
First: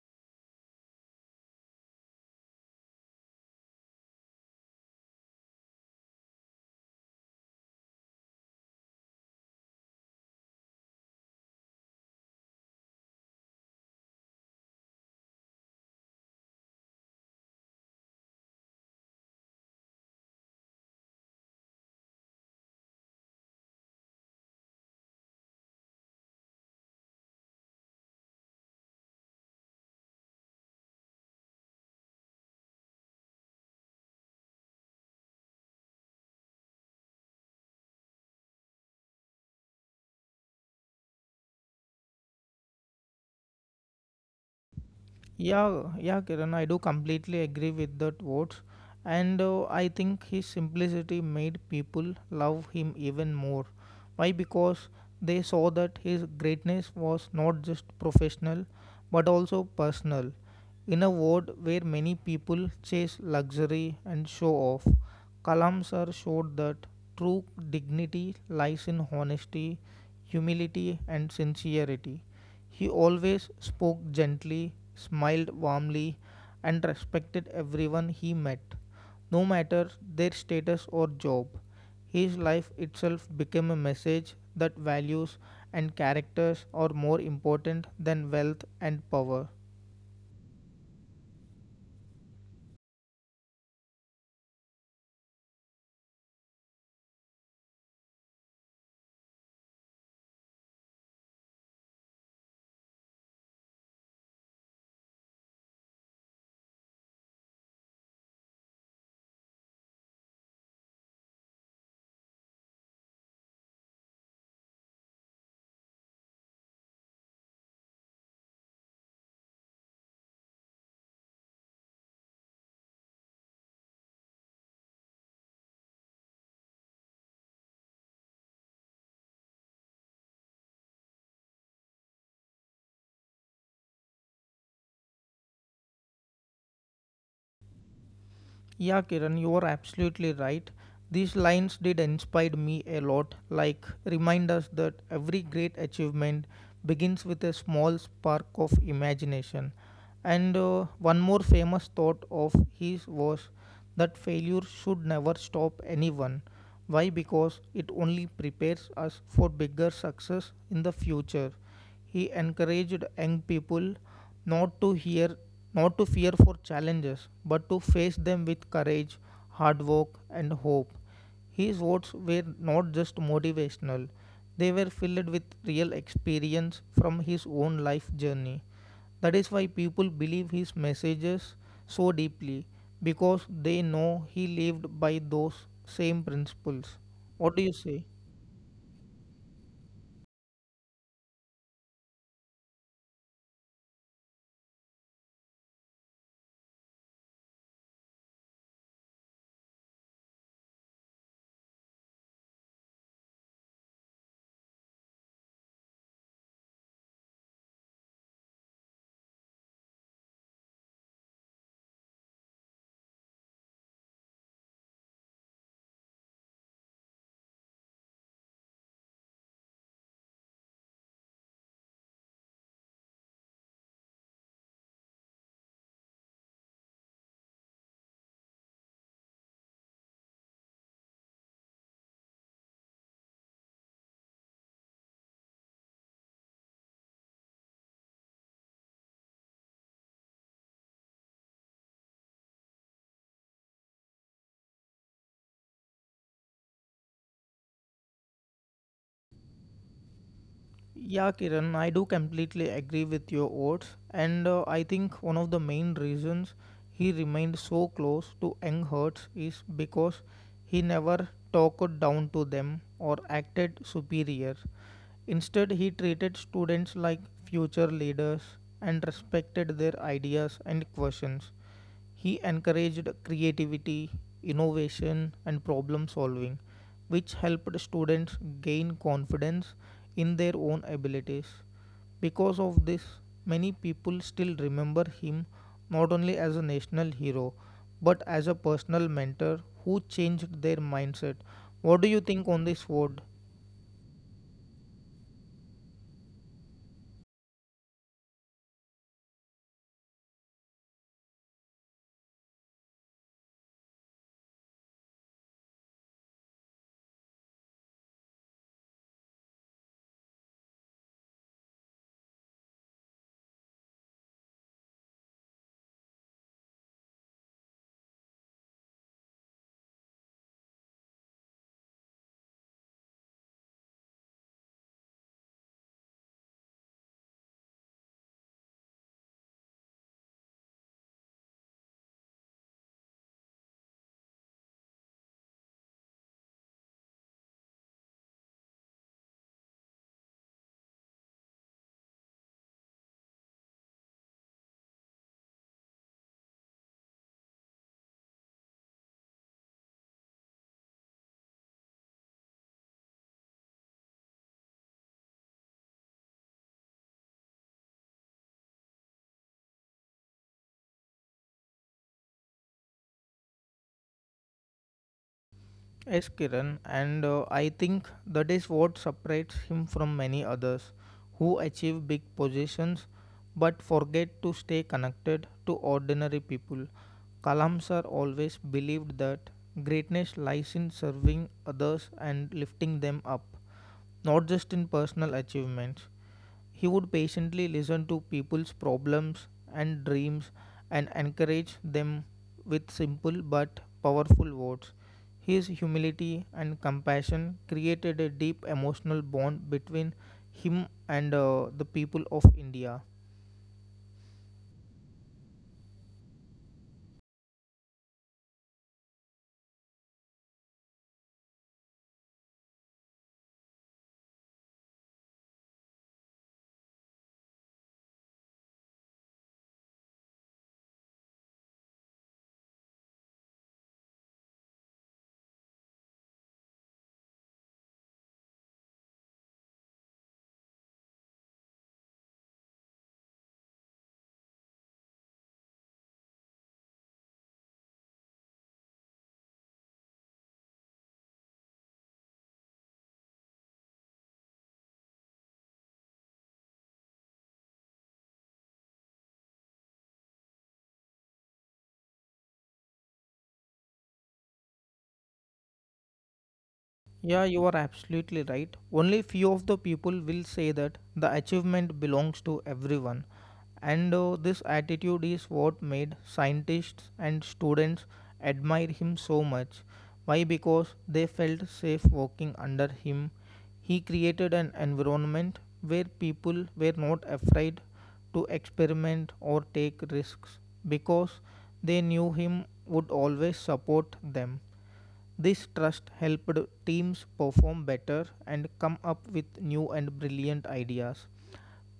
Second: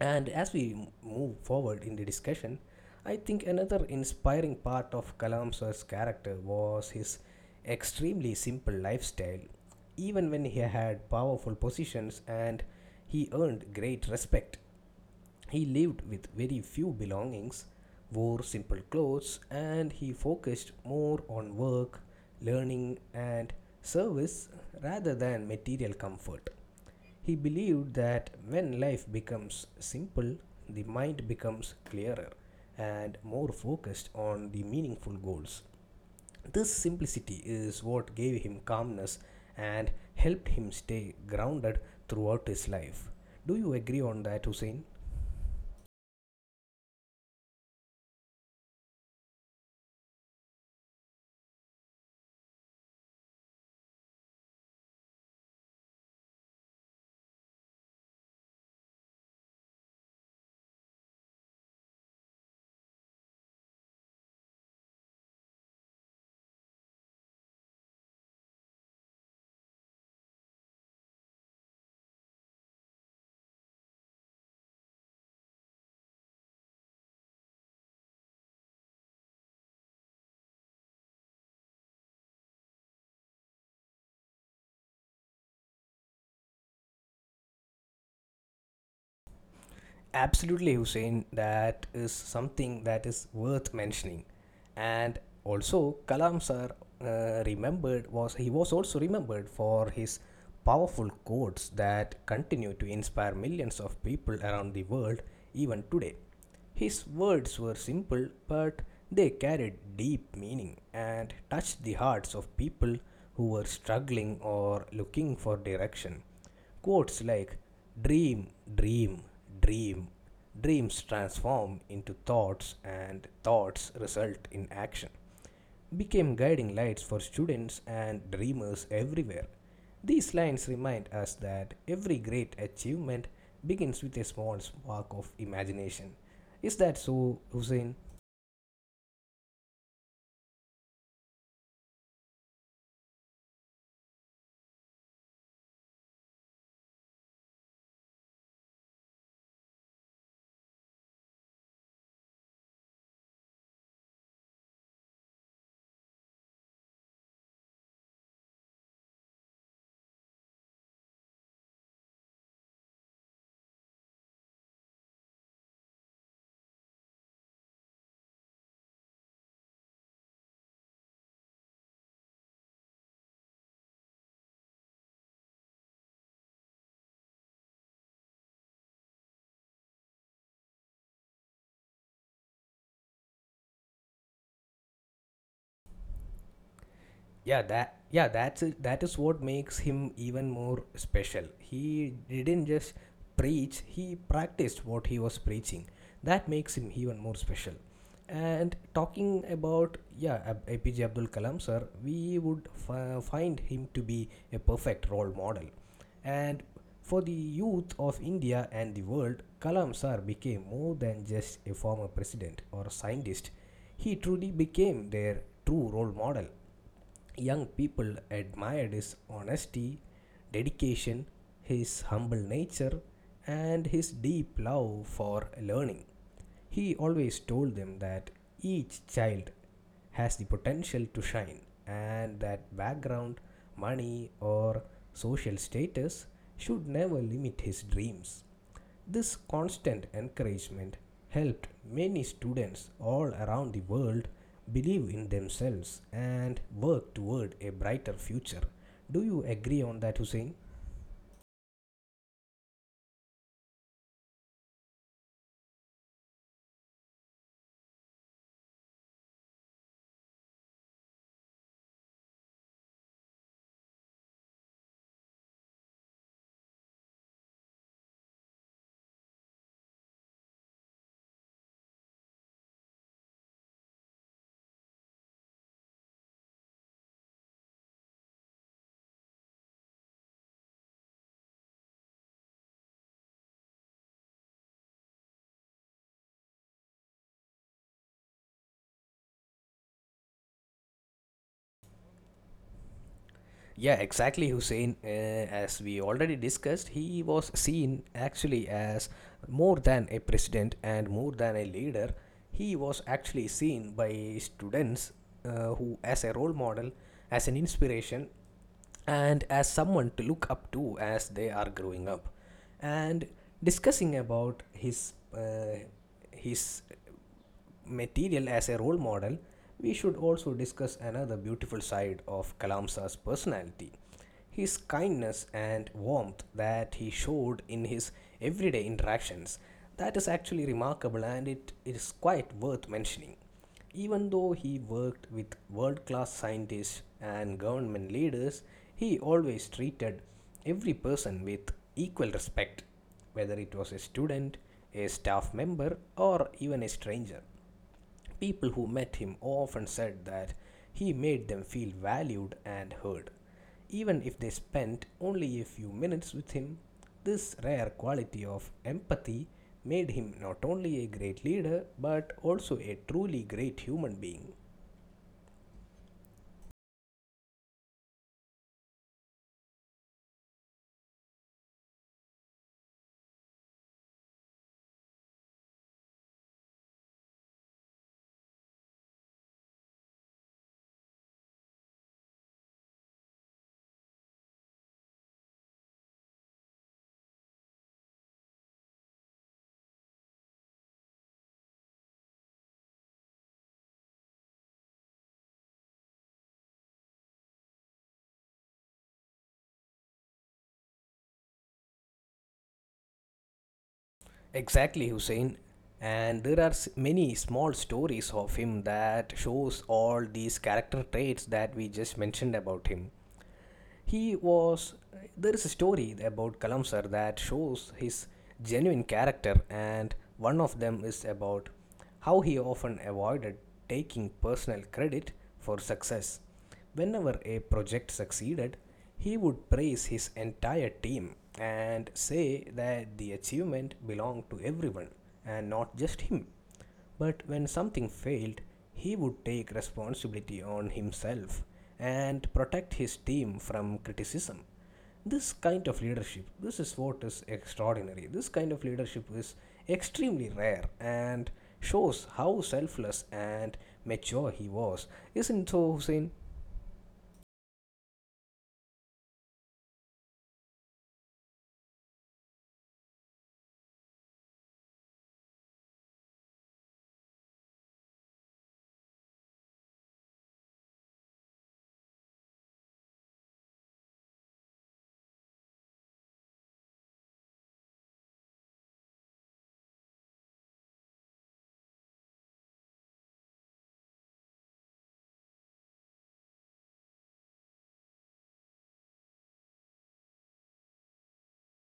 And as we m- move forward in the discussion, I think another inspiring part of Kalamsa's character was his extremely simple lifestyle. Even when he had powerful positions and he earned great respect, he lived with very few belongings, wore simple clothes, and he focused more on work, learning, and service rather than material comfort. He believed that when life becomes simple, the mind becomes clearer and more focused on the meaningful goals. This simplicity is what gave him calmness and helped him stay grounded throughout his life. Do you agree on that, Hussein? Yeah, yeah, Kiran, I do completely agree with that words, and uh, I think his simplicity made people love him even more. Why? Because they saw that his greatness was not just professional, but also personal. In a world where many people chase luxury and show off, Kalam sir showed that true dignity lies in honesty, humility, and sincerity. He always spoke gently, smiled warmly, and respected everyone he met, no matter their status or job. His life itself became a message that values and characters are more important than wealth and power. Absolutely, Hussein. That is something that is worth mentioning. And also, Kalam sir uh, remembered was he was also remembered for his powerful quotes that continue to inspire millions of people around the world even today. His words were simple, but they carried deep meaning and touched the hearts of people who were struggling or looking for direction. Quotes like dream, dream, dream, dreams transform into thoughts, and thoughts result in action became guiding lights for students and dreamers everywhere. These lines remind us that every great achievement begins with a small spark of imagination. Is that so, Hussein? Yeah, Kiran, you are absolutely right. These lines did inspire me a lot, like remind us that every great achievement begins with a small spark of imagination. And uh, one more famous thought of his was that failure should never stop anyone. Why? Because it only prepares us for bigger success in the future. He encouraged young people not to hear not to fear for challenges, but to face them with courage, hard work, and hope. His words were not just motivational, they were filled with real experience from his own life journey. That is why people believe his messages so deeply because they know he lived by those same principles. What do yeah you that say? yeah that's it. That is what makes him even more special. He didn't just preach, he practiced what he was preaching. That makes him even more special. And talking about yeah Ab- apj abdul kalam sir, we would f- find him to be a perfect role model and for the youth of India and the world, Kalam sir became more than just a former president or a scientist. He truly became their true role model. Young people admired his honesty, dedication, his humble nature, and his deep love for learning. He always told them that each child has the potential to shine and that background, money, or social status should never limit his dreams. This constant encouragement helped many students all around the world believe in themselves and work toward a brighter future. Do you agree on that, Hussein? Yeah, Kiran, I do completely agree with your words, and uh, I think one of the main reasons he remained so close to young hearts is because he never talked down to them or acted superior. Instead, he treated students like future leaders and respected their ideas and questions. He encouraged creativity, innovation, and problem solving, which helped students gain confidence in their own abilities. Because of this, many people still remember him not only as a national hero but as a personal mentor who changed their mindset. What do you think on this word? Yeah, exactly, Hussein. Uh, as we already discussed, he was seen actually as more than a president and more than a leader. He was actually seen by students uh, who, as a role model, as an inspiration, and as someone to look up to as they are growing up. And discussing about his uh, his material as a role model, we should also discuss another beautiful side of Kalamsa's personality, his kindness and warmth that he showed in his everyday interactions. That is actually remarkable and it is quite worth mentioning. Even though he worked with world class scientists and government leaders, he always treated every person with equal respect, whether it was a student, a staff member, or even a stranger. People who met him often said that he made them feel valued and heard. Even if they spent only a few minutes with him, this rare quality of empathy made him not only a great leader but also a truly great human being. Yes, Kiran, and uh, I think that is what separates him from many others who achieve big positions but forget to stay connected to ordinary people. Kalam sir always believed that greatness lies in serving others and lifting them up, not just in personal achievements. He would patiently listen to people's problems and dreams and encourage them with simple but powerful words. His humility and compassion created a deep emotional bond between him and uh, the people of India. Exactly, Hussein. And there are many small stories of him that shows all these character traits that we just mentioned about him. He was. There is a story about Kalamsar that shows his genuine character, and one of them is about how he often avoided taking personal credit for success. Whenever a project succeeded, he would praise his entire team and say that the achievement belonged to everyone and not just him. But when something failed, he would take responsibility on himself and protect his team from criticism. This kind of leadership, this is what is extraordinary. This kind of leadership is extremely rare and shows how selfless and mature he was. Isn't it so, Hussein? Yeah, you are absolutely right. Only few of the people will say that the achievement belongs to everyone. And uh, this attitude is what made scientists and students admire him so much. Why? Because they felt safe working under him. He created an environment where people were not afraid to experiment or take risks because they knew him would always support them. This trust helped teams perform better and come up with new and brilliant ideas.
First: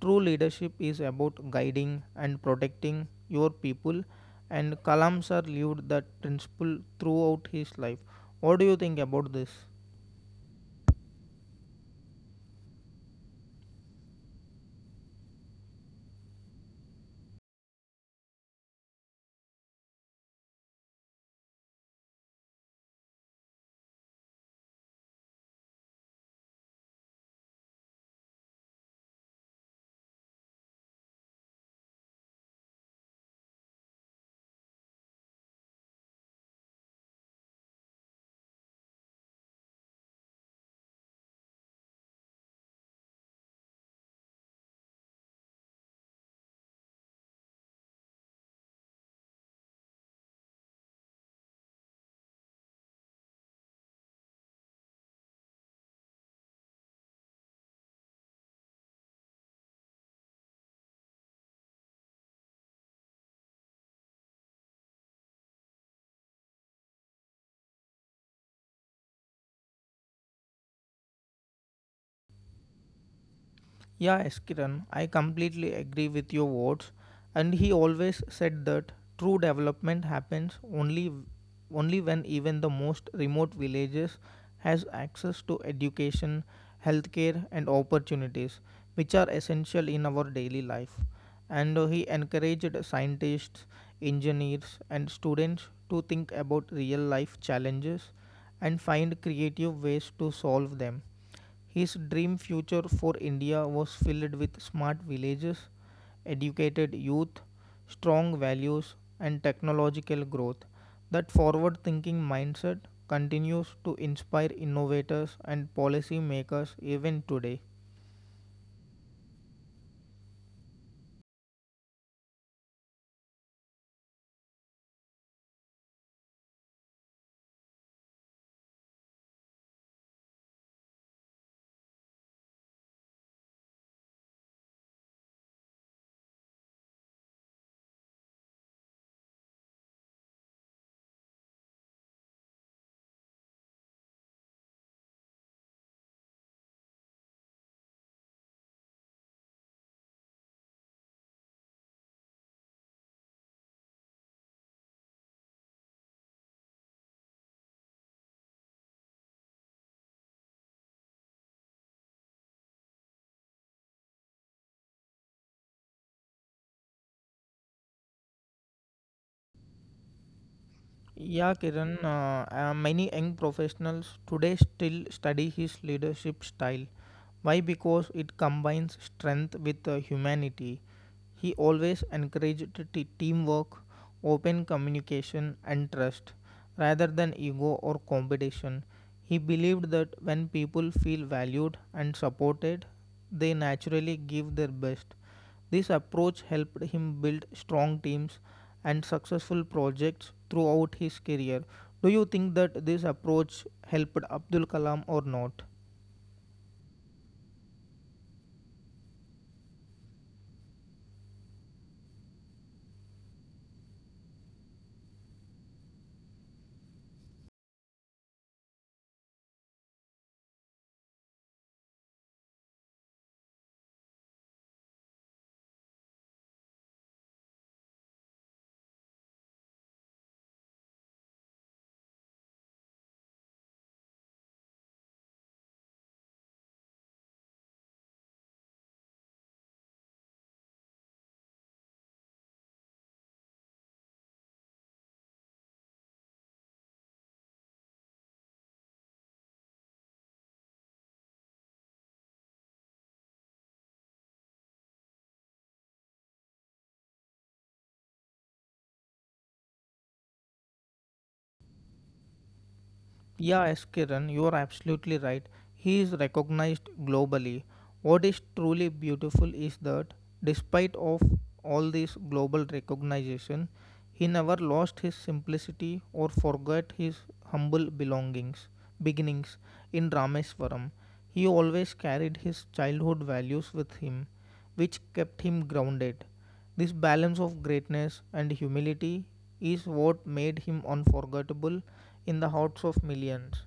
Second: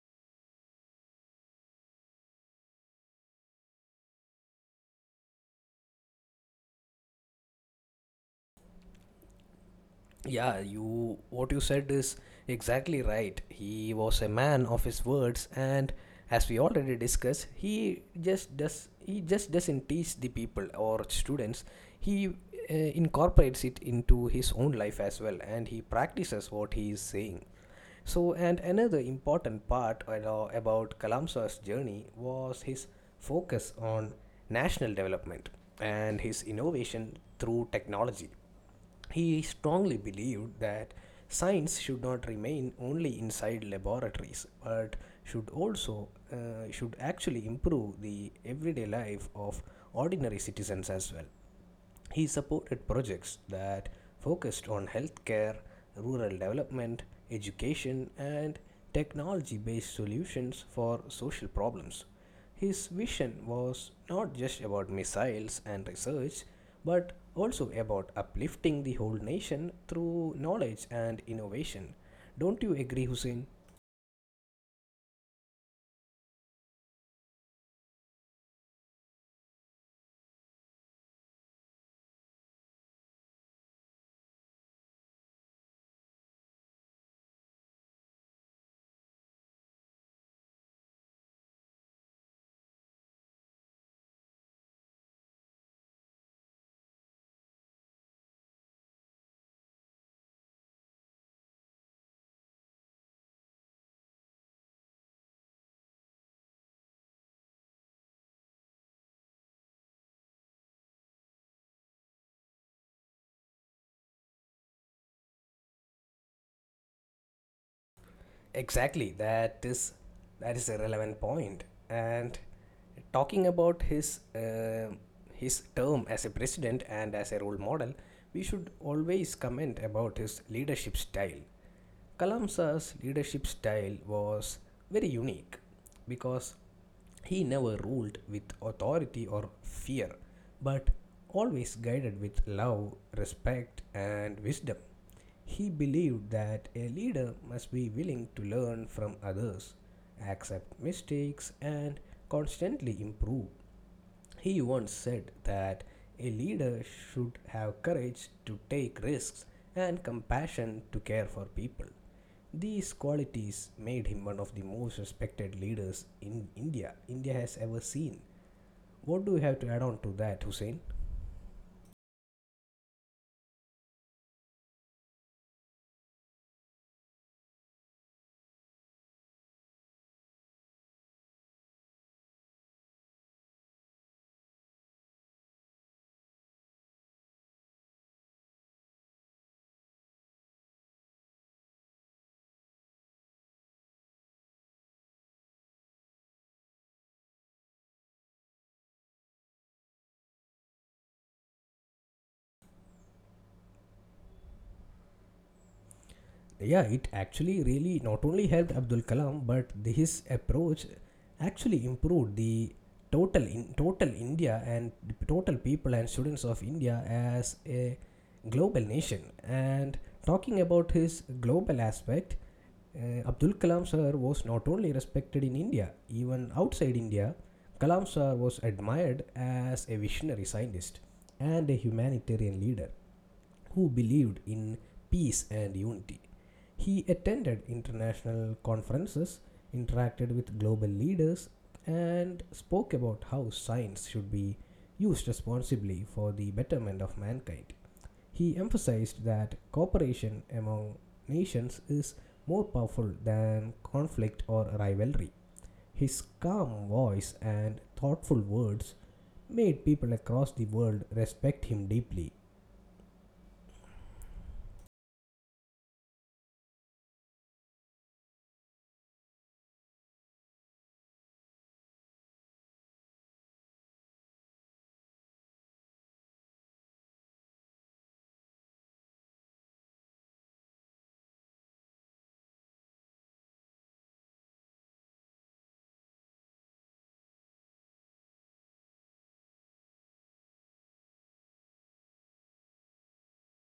True leadership is about guiding and protecting your people, and Kalam sir lived that principle throughout his life. What do you think about this? Yeah, you what you said is exactly right. He was a man of his words and as we already discussed, he just does he just doesn't teach the people or students. He uh, incorporates it into his own life as well and he practices what he is saying. So, and another important part at all about Kalamsa's journey was his focus on national development and his innovation through technology. He strongly believed that science should not remain only inside laboratories but should also uh, should actually improve the everyday life of ordinary citizens as well. He supported projects that focused on healthcare, rural development, education, and technology based solutions for social problems. His vision was not just about missiles and research, but also about uplifting the whole nation through knowledge and innovation. Don't you agree, Hussein? "Yeah, yes, Kiran, I completely agree with your words. And he always said that true development happens only only when even the most remote villages has access to education, healthcare and opportunities which are essential in our daily life. And uh, he encouraged scientists, engineers and students to think about real life challenges and find creative ways to solve them. His dream future for India was filled with smart villages, educated youth, strong values, and technological growth. That forward thinking mindset continues to inspire innovators and policy makers even today. Exactly, that is that is a relevant point. And talking about his uh, his term as a president and as a role model, we should always comment about his leadership style. Kalamsa's leadership style was very unique because he never ruled with authority or fear, but always guided with love, respect, and wisdom. He believed that a leader must be willing to learn from others, accept mistakes, and constantly improve. He once said that a leader should have courage to take risks and compassion to care for people. These qualities made him one of the most respected leaders in India India has ever seen. What do you have to add on to that, Hussein? Yeah, Kiran, uh, uh, many young professionals today still study his leadership style. Why? Because it combines strength with uh, humanity. He always encouraged t- teamwork, open communication, and trust rather than ego or competition. He believed that when people feel valued and supported, they naturally give their best. This approach helped him build strong teams and successful projects throughout his career. Do you think that this approach helped Abdul Kalam or not? Yeah, it actually really not only helped Abdul Kalam, but the, his approach actually improved the total in total India and the total people and students of India as a global nation. And talking about his global aspect, uh, Abdul Kalam sir was not only respected in India, even outside India. Kalam sir was admired as a visionary scientist and a humanitarian leader who believed in peace and unity. He attended international conferences, interacted with global leaders, and spoke about how science should be used responsibly for the betterment of mankind. He emphasized that cooperation among nations is more powerful than conflict or rivalry. His calm voice and thoughtful words made people across the world respect him deeply. Yeah, S. Kiran, you are absolutely right. He is recognized globally. What is truly beautiful is that, despite of all this global recognition, he never lost his simplicity or forgot his humble belongings, beginnings in Rameswaram. He always carried his childhood values with him, which kept him grounded. This balance of greatness and humility is what made him unforgettable in the hearts of millions.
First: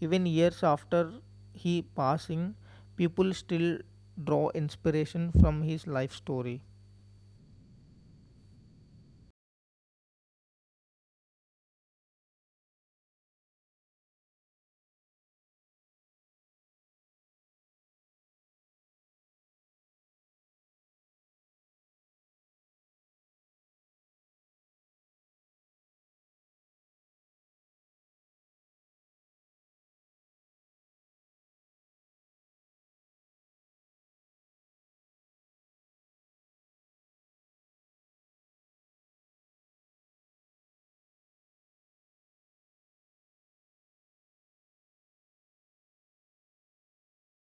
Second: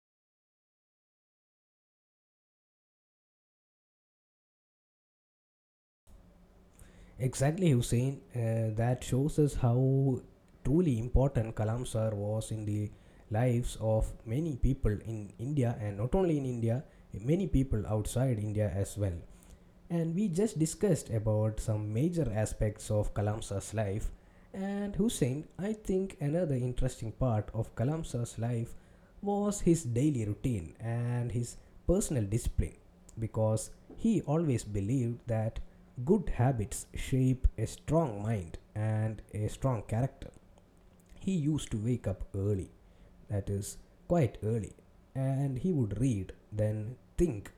Even years after his passing, people still draw inspiration from his life story. Exactly, Hussein. Uh, that shows us how truly important Kalam Sir was in the lives of many people in India, and not only in India, many people outside India as well. And we just discussed about some major aspects of Kalamsa's life. And Hussein, I think another interesting part of Kalamsa's life was his daily routine and his personal discipline, because he always believed that good habits shape a strong mind and a strong character. He used to wake up early, that is, quite early, and he would read, then think,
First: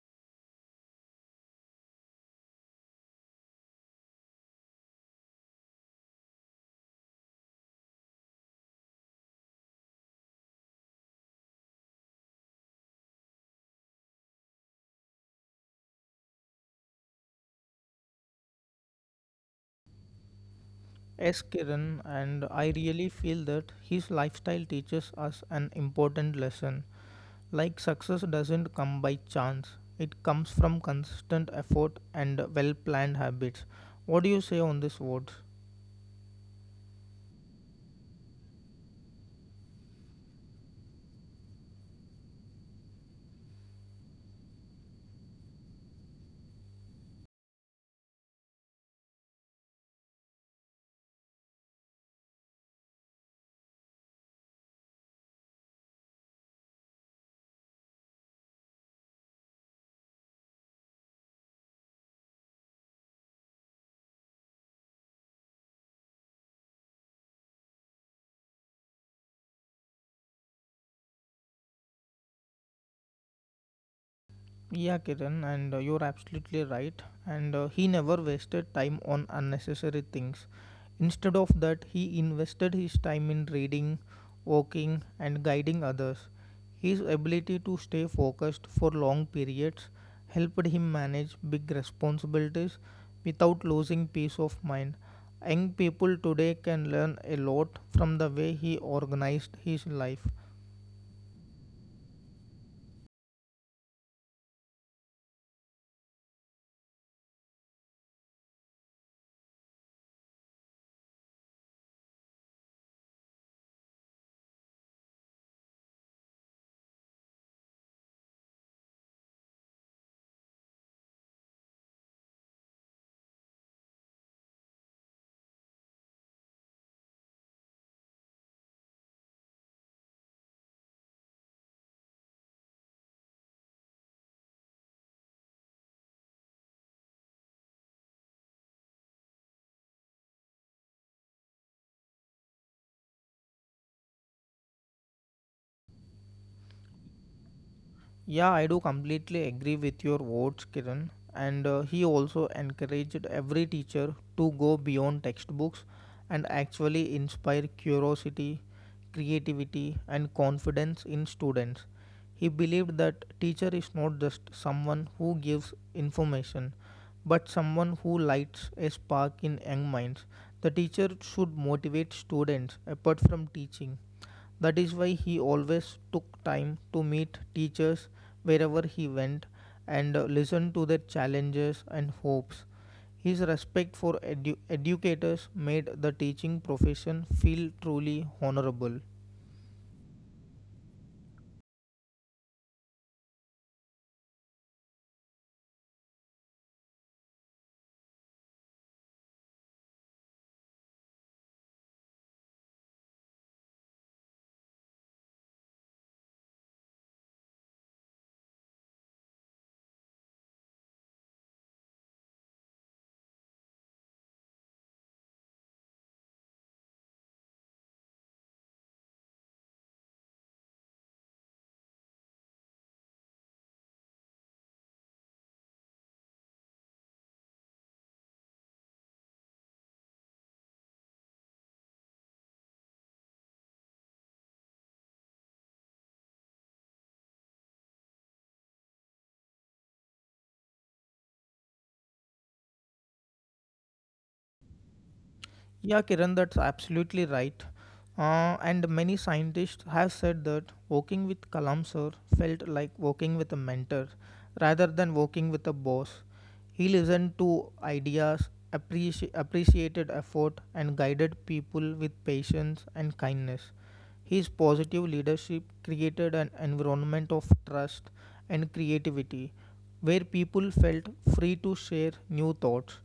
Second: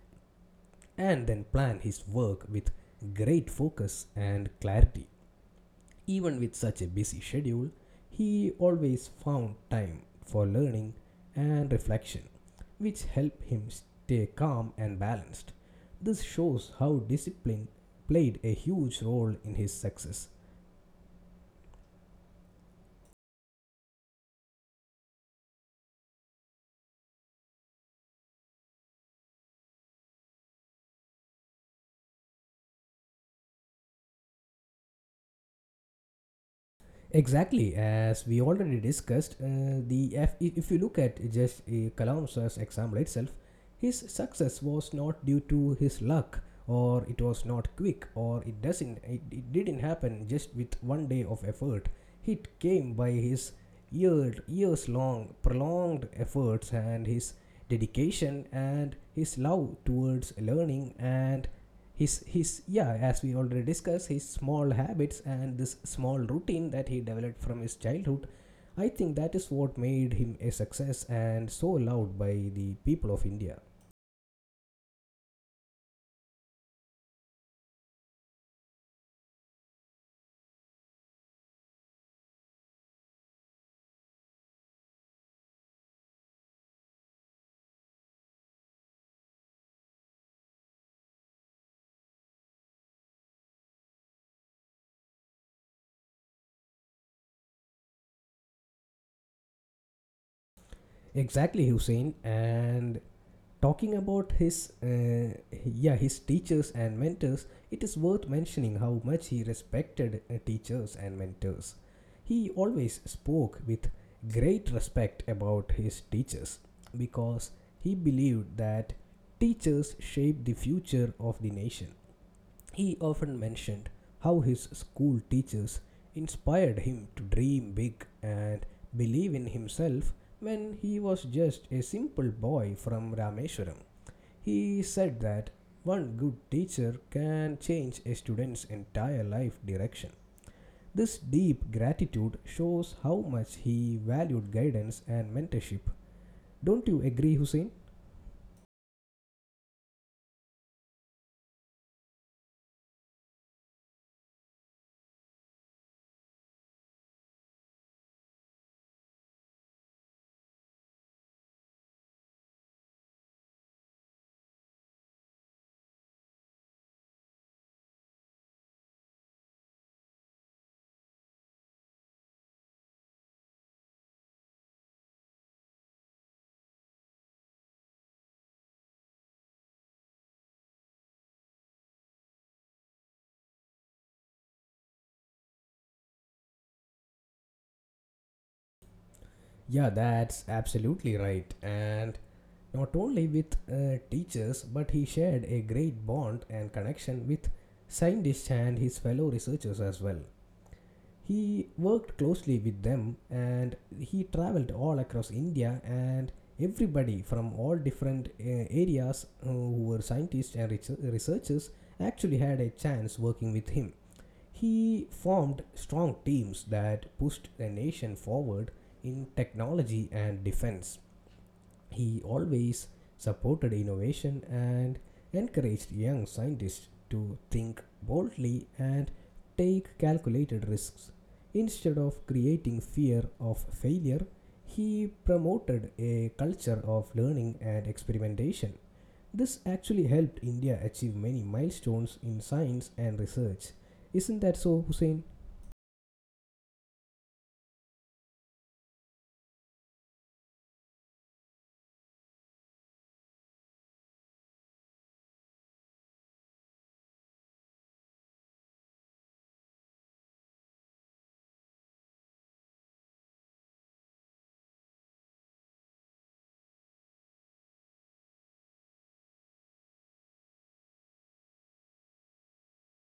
and then plan his work with great focus and clarity. Even with such a busy schedule, he always found time for learning and reflection, which helped him stay calm and balanced. This shows how discipline played a huge role in his success. S Kiran, and I really feel that his lifestyle teaches us an important lesson. Like success doesn't come by chance, it comes from consistent effort and well planned habits. What do you say on these words? Exactly, as we already discussed, uh, the F- i- if you look at just uh, Kalamsa's example itself, his success was not due to his luck, or it was not quick, or it doesn't it, it didn't happen just with one day of effort. It came by his year, years long prolonged efforts and his dedication and his love towards learning and his his yeah, as we already discussed, his small habits and this small routine that he developed from his childhood. I think that is what made him a success and so loved by the people of India. Yeah, Kiran, and uh, you're absolutely right. And uh, he never wasted time on unnecessary things. Instead of that, he invested his time in reading, working, and guiding others. His ability to stay focused for long periods helped him manage big responsibilities without losing peace of mind. Young people today can learn a lot from the way he organized his life. Exactly, Hussein. And talking about his uh, yeah, his teachers and mentors, it is worth mentioning how much he respected uh, teachers and mentors. He always spoke with great respect about his teachers because he believed that teachers shape the future of the nation. He often mentioned how his school teachers inspired him to dream big and believe in himself when he was just a simple boy from Rameshwaram. He said that one good teacher can change a student's entire life direction. This deep gratitude shows how much he valued guidance and mentorship. Don't you agree, Hussein? Yeah, I do completely agree with your words, Kiran. And uh, he also encouraged every teacher to go beyond textbooks and actually inspire curiosity, creativity, and confidence in students. He believed that teacher is not just someone who gives information, but someone who lights a spark in young minds. The teacher should motivate students apart from teaching. That is why he always took time to meet teachers wherever he went and uh, listen to their challenges and hopes. His respect for edu- educators made the teaching profession feel truly honorable. Yeah, that's absolutely right. And not only with uh, teachers, but he shared a great bond and connection with scientists and his fellow researchers as well. He worked closely with them and he traveled all across India, and everybody from all different uh, areas, uh, who were scientists and researchers, actually had a chance working with him. He formed strong teams that pushed the nation forward in technology and defense. He always supported innovation and encouraged young scientists to think boldly and take calculated risks. Instead of creating fear of failure, he promoted a culture of learning and experimentation. This actually helped India achieve many milestones in science and research. Isn't that so, Hussein? Yeah, Kiran, that's absolutely right. Uh, and many scientists have said that working with Kalam sir felt like working with a mentor rather than working with a boss. He listened to ideas, appreci- appreciated effort, and guided people with patience and kindness. His positive leadership created an environment of trust and creativity where people felt free to share new thoughts.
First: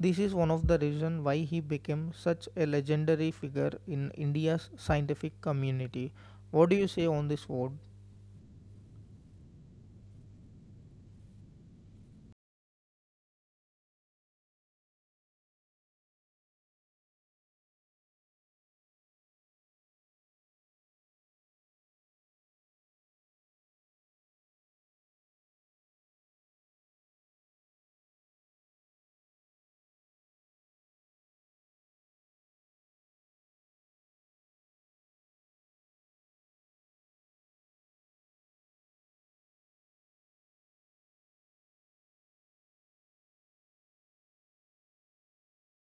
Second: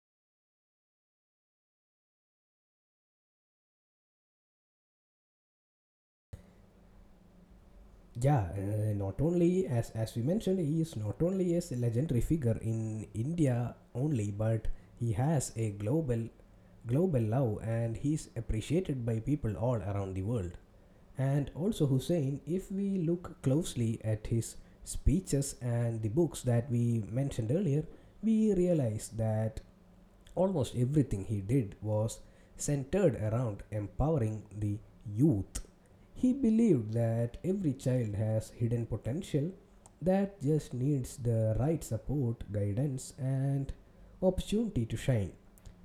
This is one of the reasons why he became such a legendary figure in India's scientific community. What do you say on this vote? Yeah, uh, not only as as we mentioned, he is not only as a legendary figure in India only, but he has a global global love and he's appreciated by people all around the world. And also Hussein, if we look closely at his speeches and the books that we mentioned earlier, we realize that almost everything he did was centered around empowering the youth. He believed that every child has hidden potential that just needs the right support, guidance, and opportunity to shine.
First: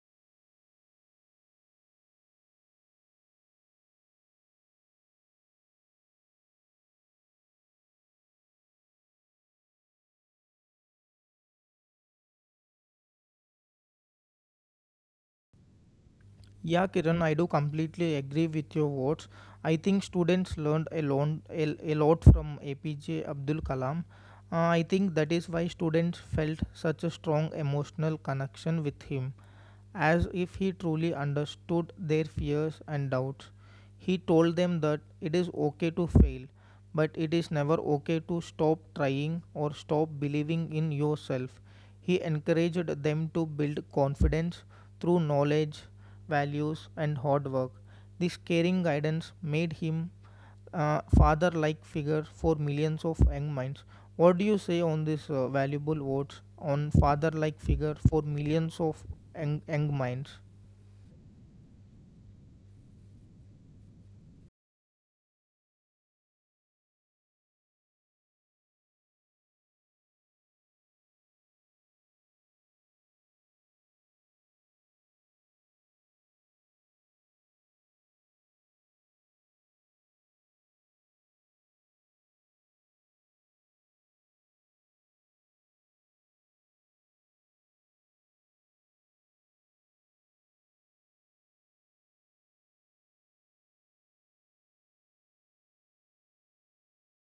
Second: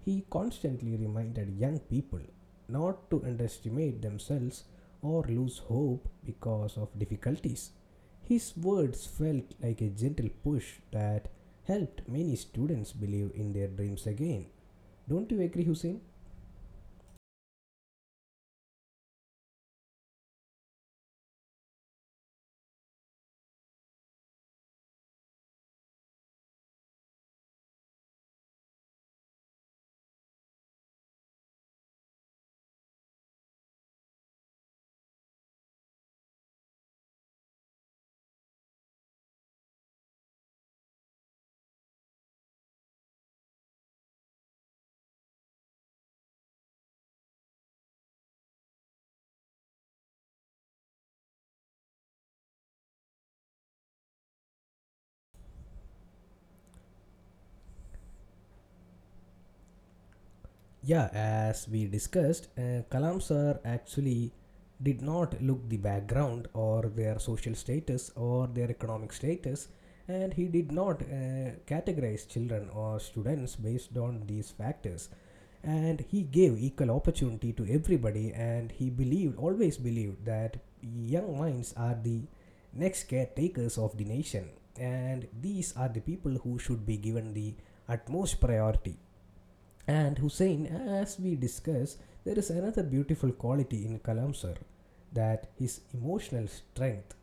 He constantly reminded young people not to underestimate themselves or lose hope because of difficulties. His words felt like a gentle push that helped many students believe in their dreams again. Don't you agree, Hussein? Yeah, Kiran, I do completely agree with your words. I think students learned a lot, a, a lot from A P J Abdul Kalam. Uh, I think that is why students felt such a strong emotional connection with him, as if he truly understood their fears and doubts. He told them that it is okay to fail, but it is never okay to stop trying or stop believing in yourself. He encouraged them to build confidence through knowledge, values, and hard work. This caring guidance made him uh, father like figure for millions of young minds. What do you say on this uh, valuable words on father like figure for millions of young, young minds? Yeah, as we discussed, uh, Kalam sir actually did not look the background or their social status or their economic status, and he did not uh, categorize children or students based on these factors, and he gave equal opportunity to everybody, and he believed, always believed, that young minds are the next caretakers of the nation, and these are the people who should be given the utmost priority. And Hussein, as we discuss, there is another beautiful quality in Kalam sir, that his emotional strength,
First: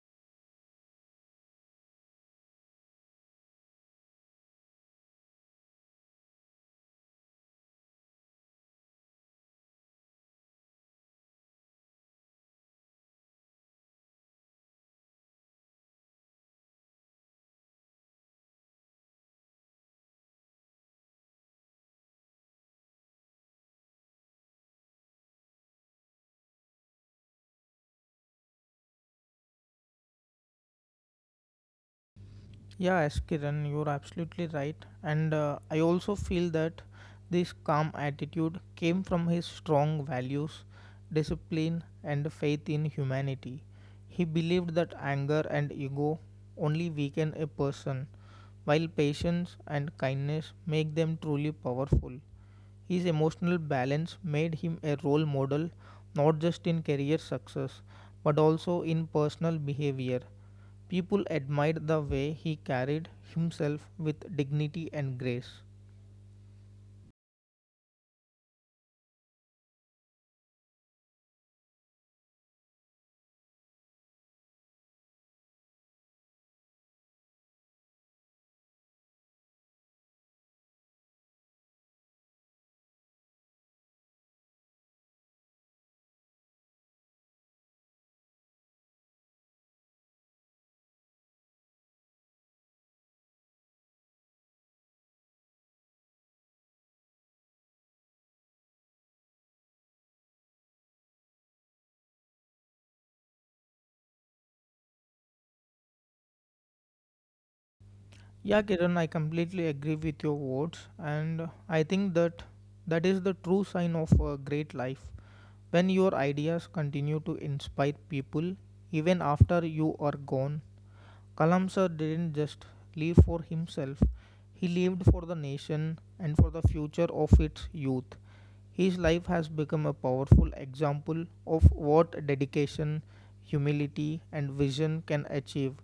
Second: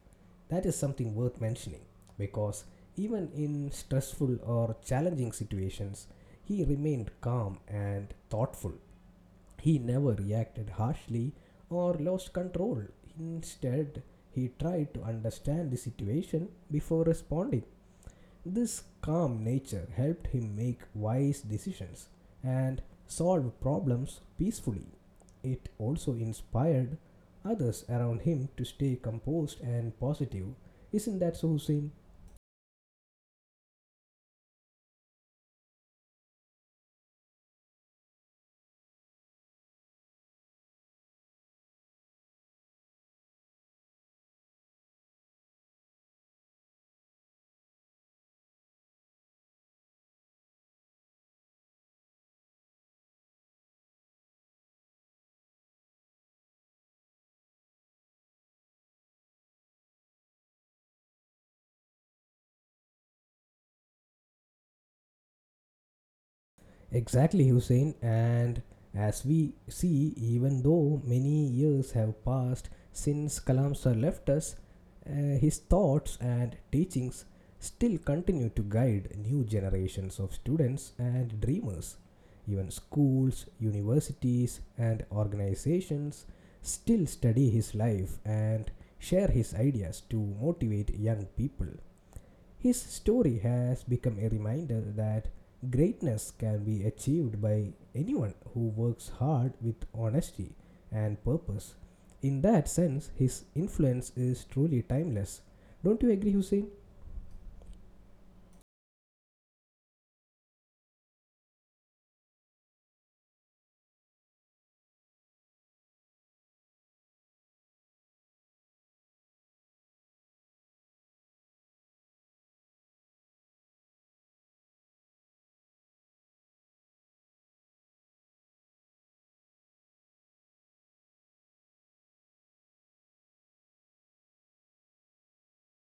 that is something worth mentioning, because even in stressful or challenging situations he remained calm and thoughtful. He never reacted harshly or lost control. Instead, he tried to understand the situation before responding. This calm nature helped him make wise decisions and solve problems peacefully. It also inspired others around him to stay composed and positive. Isn't that so, Hussein? Yeah, S. Kiran, you're absolutely right. And uh, I also feel that this calm attitude came from his strong values, discipline, and faith in humanity. He believed that anger and ego only weaken a person, while patience and kindness make them truly powerful. His emotional balance made him a role model not just in career success but also in personal behavior. People admired the way he carried himself with dignity and grace. Exactly, Hussein. And as we see, even though many years have passed since Kalam sir left us, uh, his thoughts and teachings still continue to guide new generations of students and dreamers. Even schools, universities, and organizations still study his life and share his ideas to motivate young people. His story has become a reminder that greatness can be achieved by anyone who works hard with honesty and purpose. In that sense, his influence is truly timeless. Don't you agree, Hussein? Yeah, Kiran, I completely agree with your words, and I think that that is the true sign of a great life when your ideas continue to inspire people even after you are gone. Kalamsar didn't just live for himself, he lived for the nation and for the future of its youth. His life has become a powerful example of what dedication, humility, and vision can achieve.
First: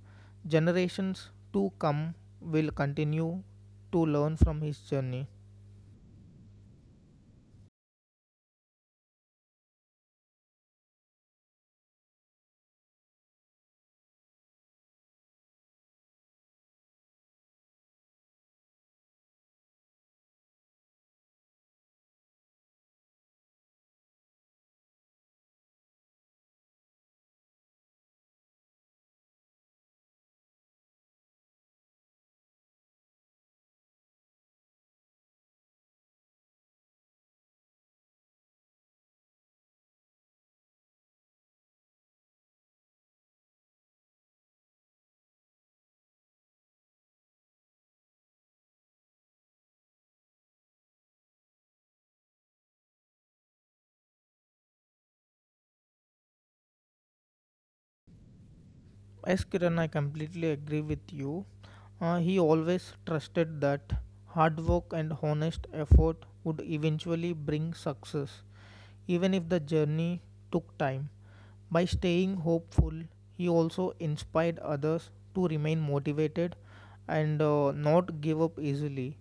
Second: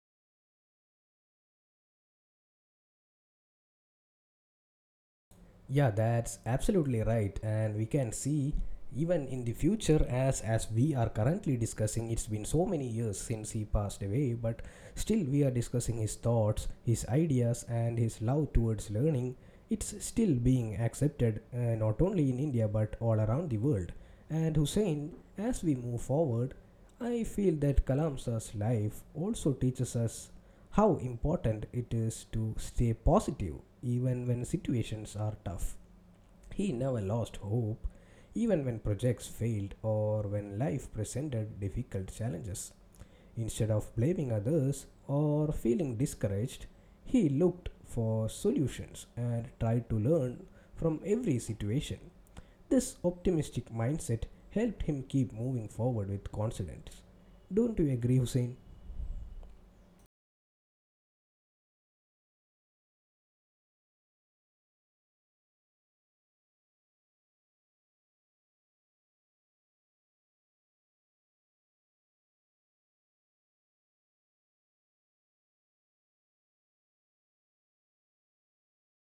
Generations to come will continue to learn from his journey. Yeah, that's absolutely right. And we can see, even in the future, as as we are currently discussing, it's been so many years since he passed away, but still we are discussing his thoughts, his ideas, and his love towards learning. It's still being accepted, uh, not only in India but all around the world. And Hussein, as we move forward, I feel that Kalamsa's life also teaches us how important it is to stay positive even when situations are tough. He never lost hope, even when projects failed or when life presented difficult challenges. Instead of blaming others or feeling discouraged, he looked for solutions and tried to learn from every situation. This optimistic mindset helped him keep moving forward with confidence. Don't you agree, Hussein? Yes, Kiran, I completely agree with you. Uh, he always trusted that hard work and honest effort would eventually bring success, even if the journey took time. By staying hopeful, he also inspired others to remain motivated and uh, not give up easily.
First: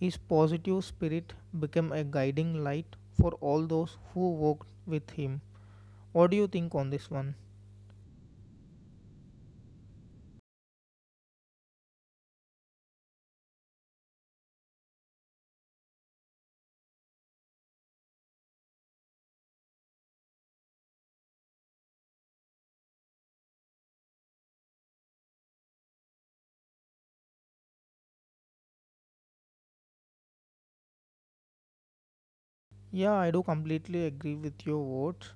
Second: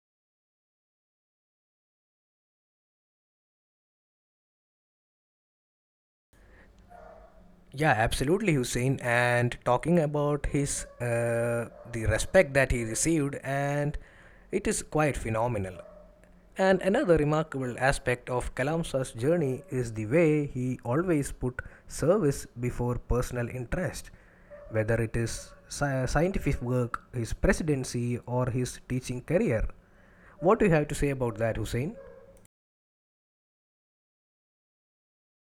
His positive spirit became a guiding light for all those who worked with him. What do you think on this one? Yeah, absolutely, Hussein. And talking about his uh, the respect that he received, and it is quite phenomenal. And another remarkable aspect of Kalamsa's journey is the way he always put service before personal interest, whether it is sci- scientific work, his presidency, or his teaching career. What do you have to say about that, Hussein? Yeah, I do completely agree with your words.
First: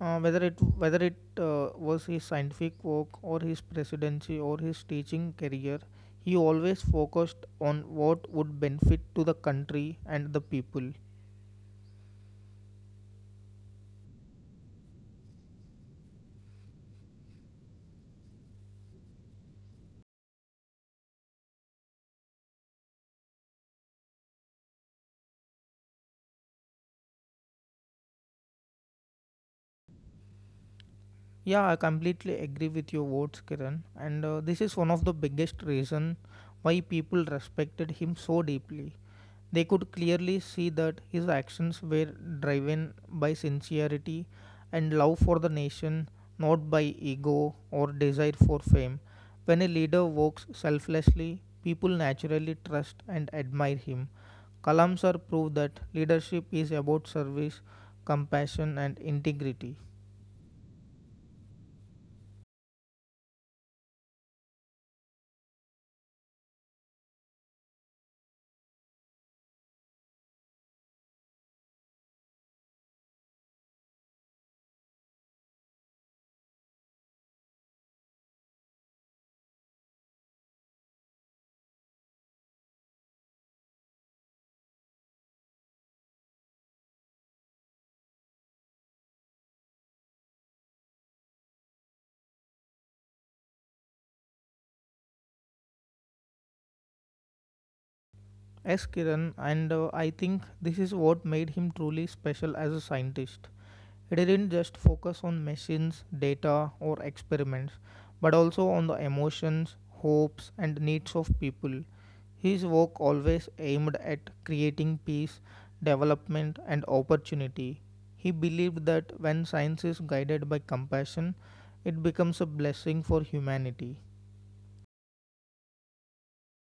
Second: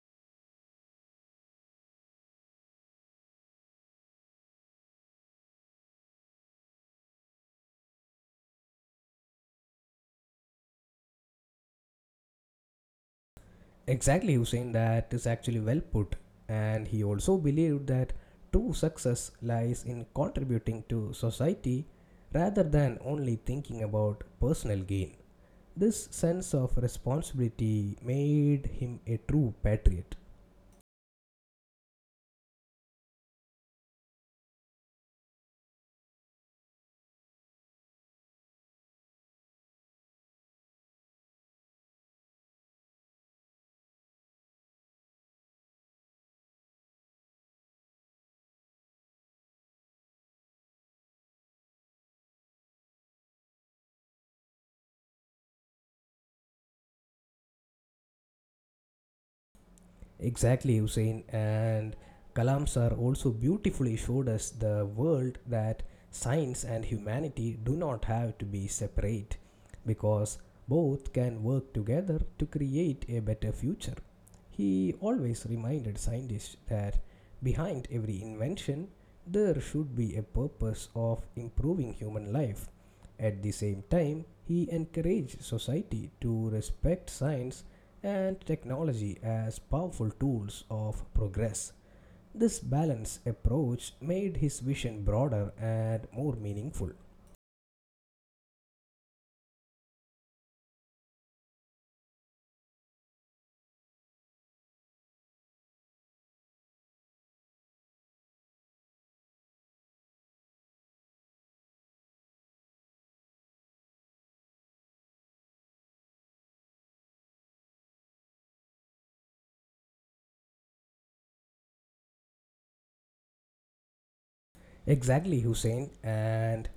Uh, whether it whether it uh, was his scientific work or his presidency or his teaching career, he always focused on what would benefit to the country and the people. Exactly, Hussein, that is actually well put. And he also believed that true success lies in contributing to society rather than only thinking about personal gain. This sense of responsibility made him a true patriot. Yeah, I completely agree with your words, Kiran. And uh, this is one of the biggest reason why people respected him so deeply. They could clearly see that his actions were driven by sincerity and love for the nation, not by ego or desire for fame. When a leader works selflessly, people naturally trust and admire him. Kalam sir proved that leadership is about service, compassion, and integrity. Exactly, Hussein. And Kalam sir also beautifully showed us the world that science and humanity do not have to be separate, because both can work together to create a better future. He always reminded scientists that behind every invention, there should be a purpose of improving human life. At the same time, he encouraged society to respect science and technology as powerful tools of progress. This balanced approach made his vision broader and more meaningful. Yes, Kiran, and uh, I think this is what made him truly special as a scientist. It didn't just focus on machines, data, or experiments, but also on the emotions, hopes, and needs of people. His work always aimed at creating peace, development, and opportunity. He believed that when science is guided by compassion, it becomes a blessing for humanity. Exactly, Hussein, and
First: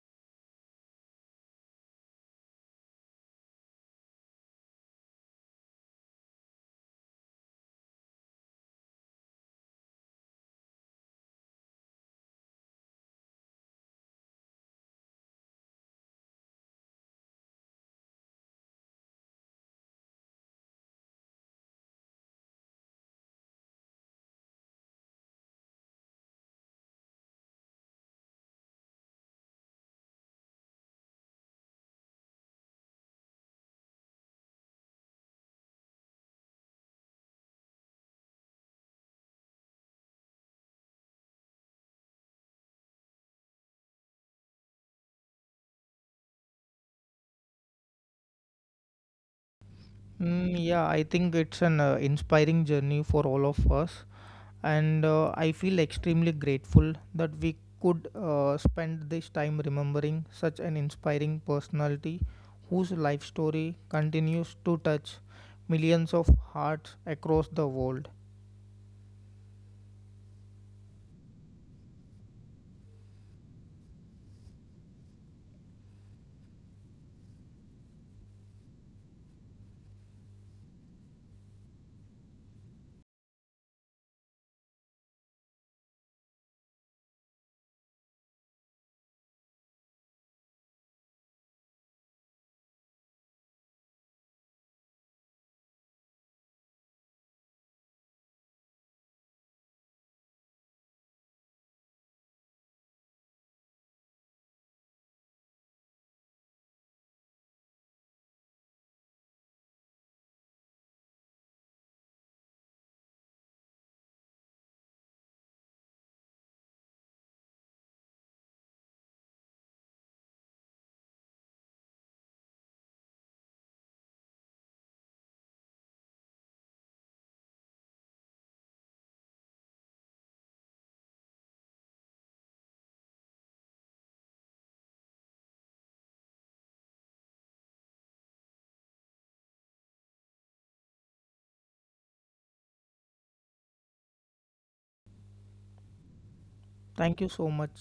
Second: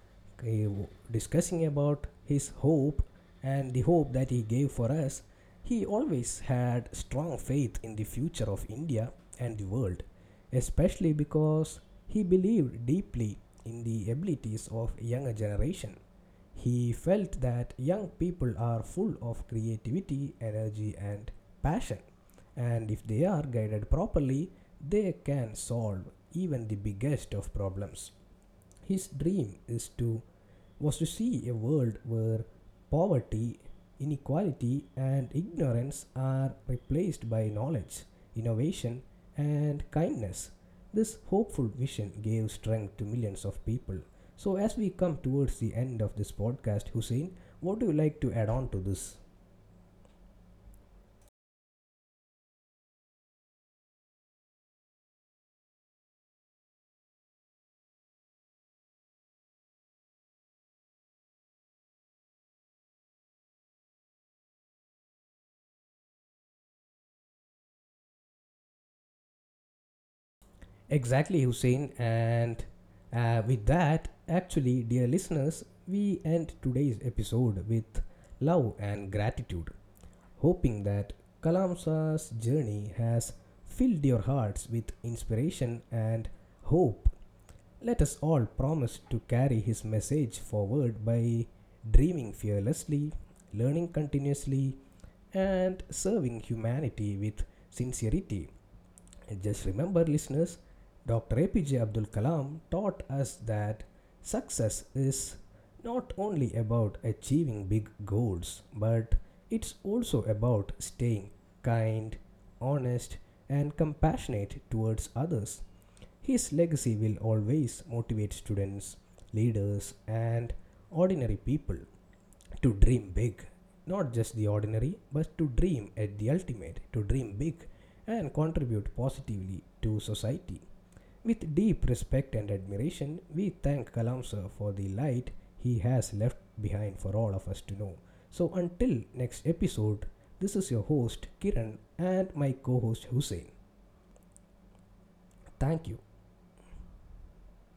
he, discussing about his hope and the hope that he gave for us. He always had strong faith in the future of India and the world, especially because he believed deeply in the abilities of younger generation. He felt that young people are full of creativity, energy, and passion, and if they are guided properly, they can solve even the biggest of problems. His dream is to was to see a world where poverty, inequality, and ignorance are replaced by knowledge, innovation, and kindness. This hopeful vision gave strength to millions of people. So, as we come towards the end of this podcast, Hussein, what do you like to add on to this? Mm, yeah, I think it's an uh, inspiring journey for all of us, and uh, I feel extremely grateful that we could uh, spend this time remembering such an inspiring personality whose life story continues to touch millions of hearts across the world. Exactly, Hussein. And uh, with that, actually, dear listeners, we end today's episode with love and gratitude, hoping that Kalamsa's journey has filled your hearts with inspiration and hope. Let us all promise to carry his message forward by dreaming fearlessly, learning continuously, and serving humanity with sincerity. And just remember, listeners, doctor A P J Abdul Kalam taught us that success is not only about achieving big goals, but it's also about staying kind, honest, and compassionate towards others. His legacy will always motivate students, leaders, and ordinary people to dream big, not just the ordinary, but to dream at the ultimate, to dream big, and contribute positively to society. With deep respect and admiration, we thank Kalam sir for the light he has left behind for all of us to know. So, until next episode, this is your host Kiran and my co-host Hussein. Thank you. Thank you so much.